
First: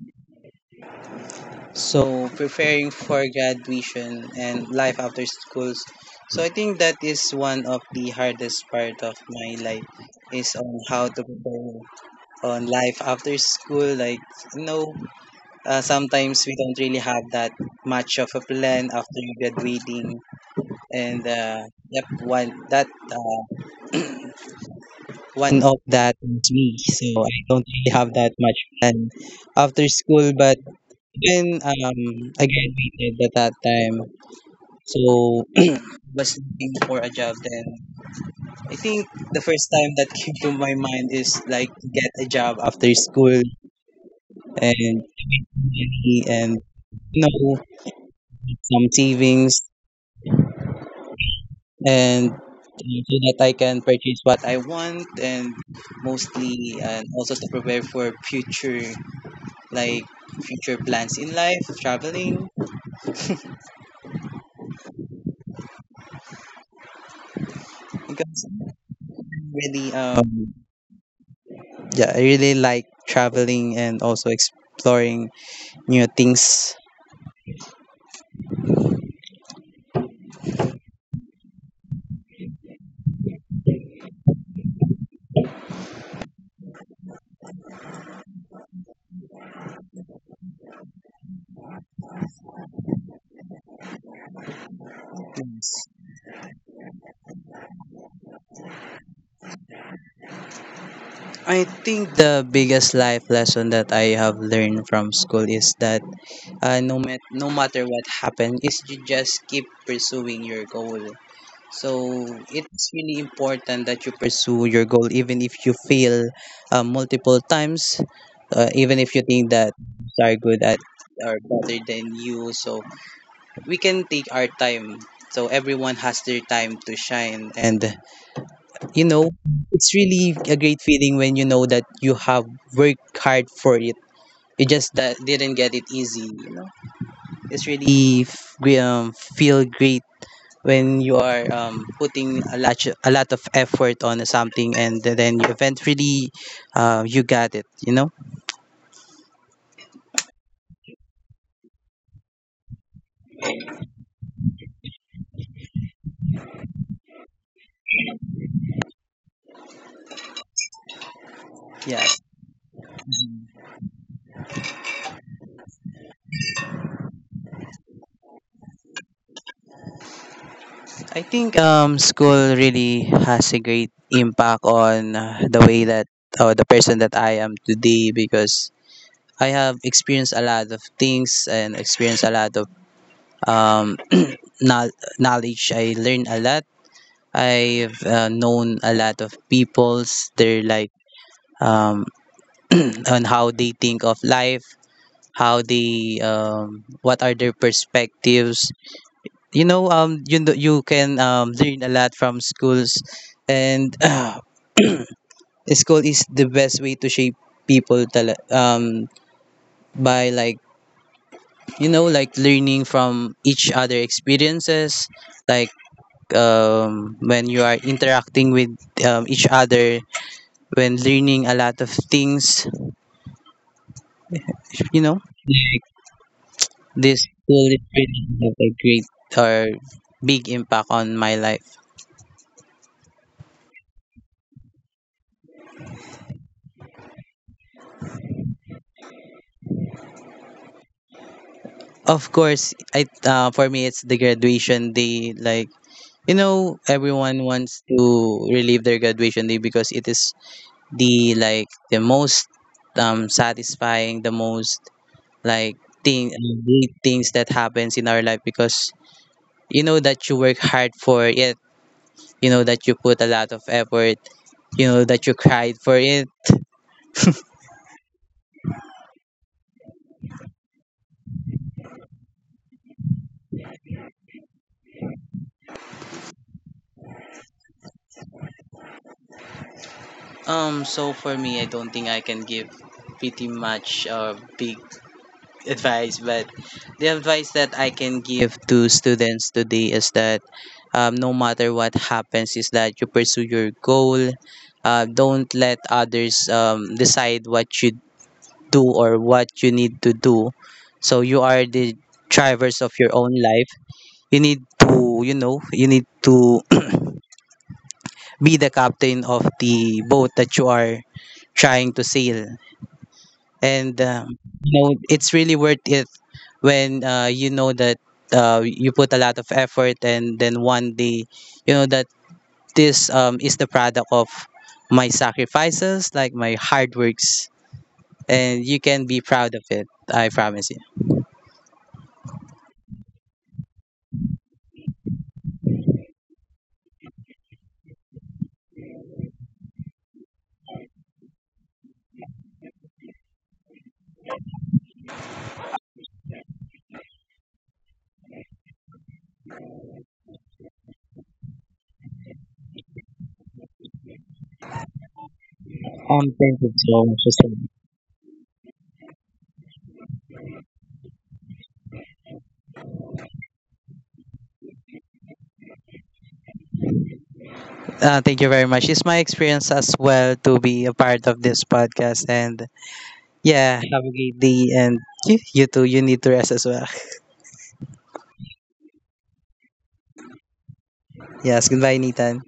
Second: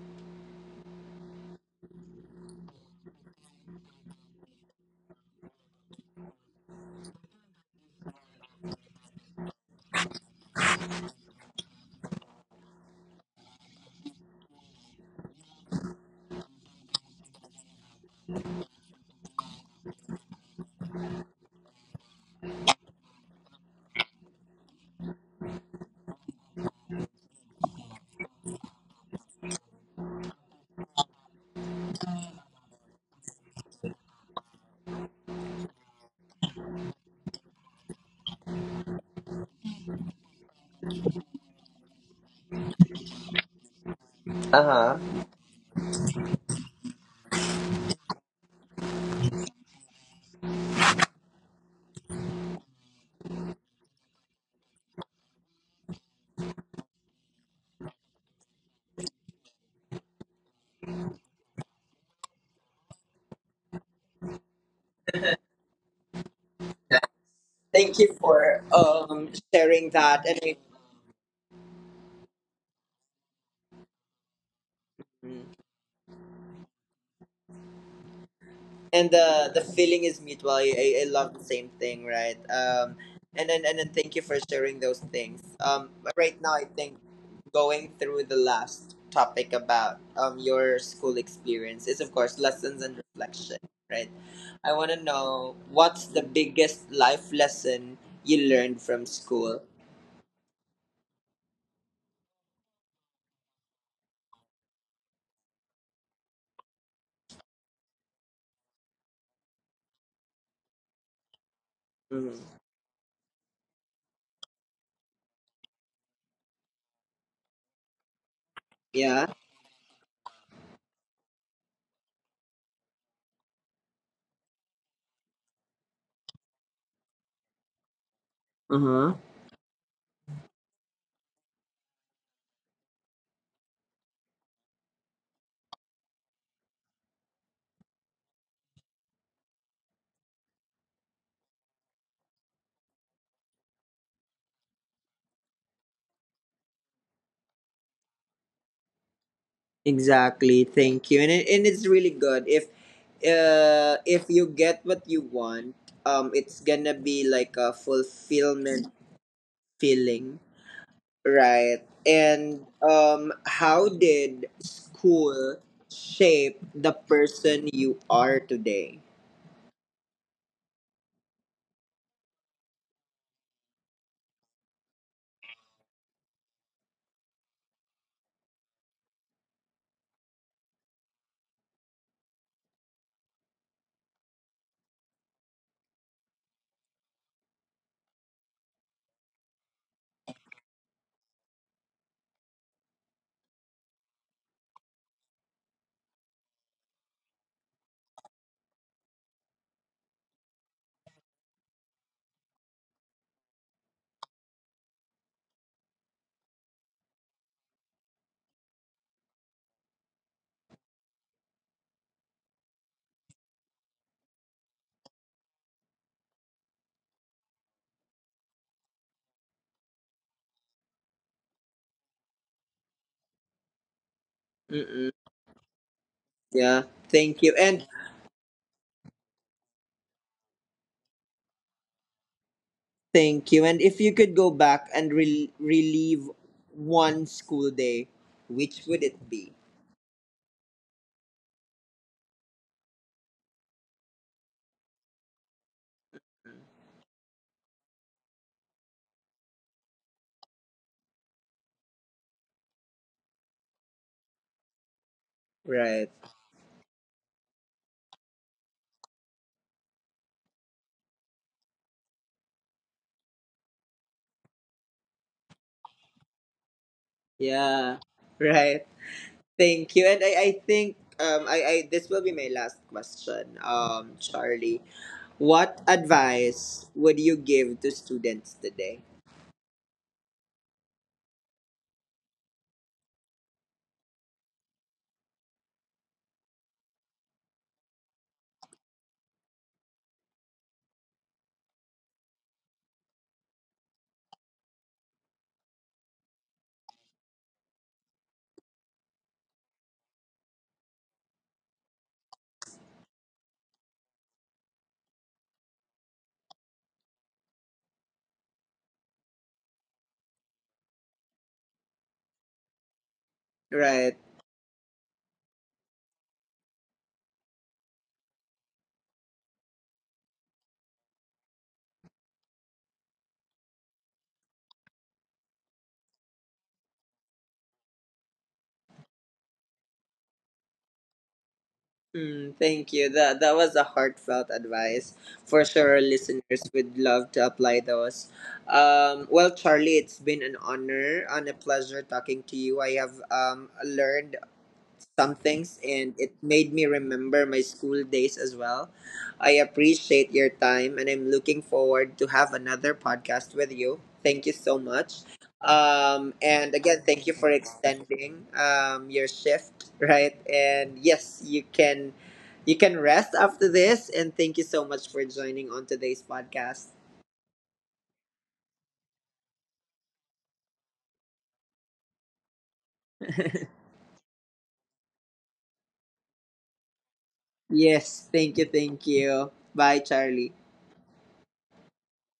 [SPEAKER 2] So preparing for graduation and life after schools. So I think that is one of the hardest part of my life is on how to prepare on life after school. Like, you know, sometimes we don't really have that much of a plan after graduating. And, yep, one of that is me. So I don't really have that much plan after school. But when I graduated at that time, so was looking for a job. Then I think the first time that came to my mind is like get a job after school
[SPEAKER 1] Uh
[SPEAKER 2] and
[SPEAKER 1] huh.
[SPEAKER 2] money and, you know, some savings and so that I can purchase what I want. And mostly and also to prepare for future, like future plans in life, traveling,
[SPEAKER 1] Thank you
[SPEAKER 2] because
[SPEAKER 1] for
[SPEAKER 2] I
[SPEAKER 1] sharing
[SPEAKER 2] really
[SPEAKER 1] that. And
[SPEAKER 2] yeah, I really like traveling and also exploring new things.
[SPEAKER 1] and the feeling is mutual. I love the same thing, right? And then, thank you for sharing those things. But right now, I think going through the last topic about your school experience is, of course, lessons and reflection, right? I want to know,
[SPEAKER 2] Yes.
[SPEAKER 1] what's the biggest life lesson you learned from school?
[SPEAKER 2] I think the biggest life lesson that I have learned from school is that no matter what happens, is you just keep pursuing your goal. So
[SPEAKER 1] Hmm.
[SPEAKER 2] it's really important that you pursue your goal, even if you fail multiple times, even if you
[SPEAKER 1] Yeah.
[SPEAKER 2] think that are good at or better than you. So we can take our time. So everyone has their time to shine, and, you
[SPEAKER 1] Mm-hmm.
[SPEAKER 2] know, it's really a great feeling when you know that you have worked hard for it. You just that didn't get it easy. You know, it's really feel great when you are putting a lot of effort on something and then you eventually you got it, you know.
[SPEAKER 1] Exactly. Thank you. And it, and it's really good if you get what you want, it's going to be like a fulfillment feeling, right?
[SPEAKER 2] Yes,
[SPEAKER 1] And how did school shape the person you are today?
[SPEAKER 2] I think school really has a great impact on the way that or the person that I am today, because I have experienced a lot of things and experienced a lot of um, knowledge. I learned a lot. I've known a lot of people's their like um, on how they think of life, how they what are their perspectives. You know, you know, you can learn a lot from schools. And school is the best way to shape people by like, you know, like learning from each other experiences, like when you are interacting with each other, when learning a lot of things, you
[SPEAKER 1] Mm-mm.
[SPEAKER 2] know,
[SPEAKER 1] Yeah.
[SPEAKER 2] this
[SPEAKER 1] Thank you.
[SPEAKER 2] will
[SPEAKER 1] And
[SPEAKER 2] really have a great or big impact on my life.
[SPEAKER 1] thank you. And if you could go back and relieve one school day, which would it be?
[SPEAKER 2] Of course, I for me it's the graduation day. Like, you know, everyone wants to relive their graduation day because it is the like the most satisfying, the most like
[SPEAKER 1] Right.
[SPEAKER 2] thing great things that happens in our life, because you know that you work hard for it. You know that you put a lot of effort. You know that you cried for it.
[SPEAKER 1] Yeah. Right. Thank you. And I think, I this will be my last question, Charlie. What advice would you give to students today?
[SPEAKER 2] So for me, I don't think I can give pretty much a big advice, but the advice that I can give to students today is that no matter what happens, is that you pursue your goal. Don't let others decide what you do or what you need to do. So you are the drivers of your own life. You need to, you know, you need to be the captain of the boat that you are trying to sail. And
[SPEAKER 1] Right.
[SPEAKER 2] you know, it's really worth it when you know that you put a lot of effort and then one day you know that this is the product of my sacrifices, like my hard works, and you can be proud of it. I promise you.
[SPEAKER 1] Mm, thank you. That that was a heartfelt advice. For sure, our listeners would love to apply those. Well, Charlie, it's been an honor and a pleasure talking to you. I have learned some things, and it made me remember my school days as well. I appreciate your time, and I'm looking forward to have another podcast with you. Thank you so much.
[SPEAKER 2] Thank you
[SPEAKER 1] And
[SPEAKER 2] so
[SPEAKER 1] again,
[SPEAKER 2] much,
[SPEAKER 1] thank you for
[SPEAKER 2] Justin.
[SPEAKER 1] extending your shift, right? And yes, you can rest after this, and thank you so much for joining on today's podcast.
[SPEAKER 2] Thank you very much. It's my experience as well to be a part of this podcast. And yeah, have a great day. And you too, you need to rest as well.
[SPEAKER 1] Yes, thank you, thank you. Bye, Charlie.
[SPEAKER 2] Yes, goodbye, Nathan.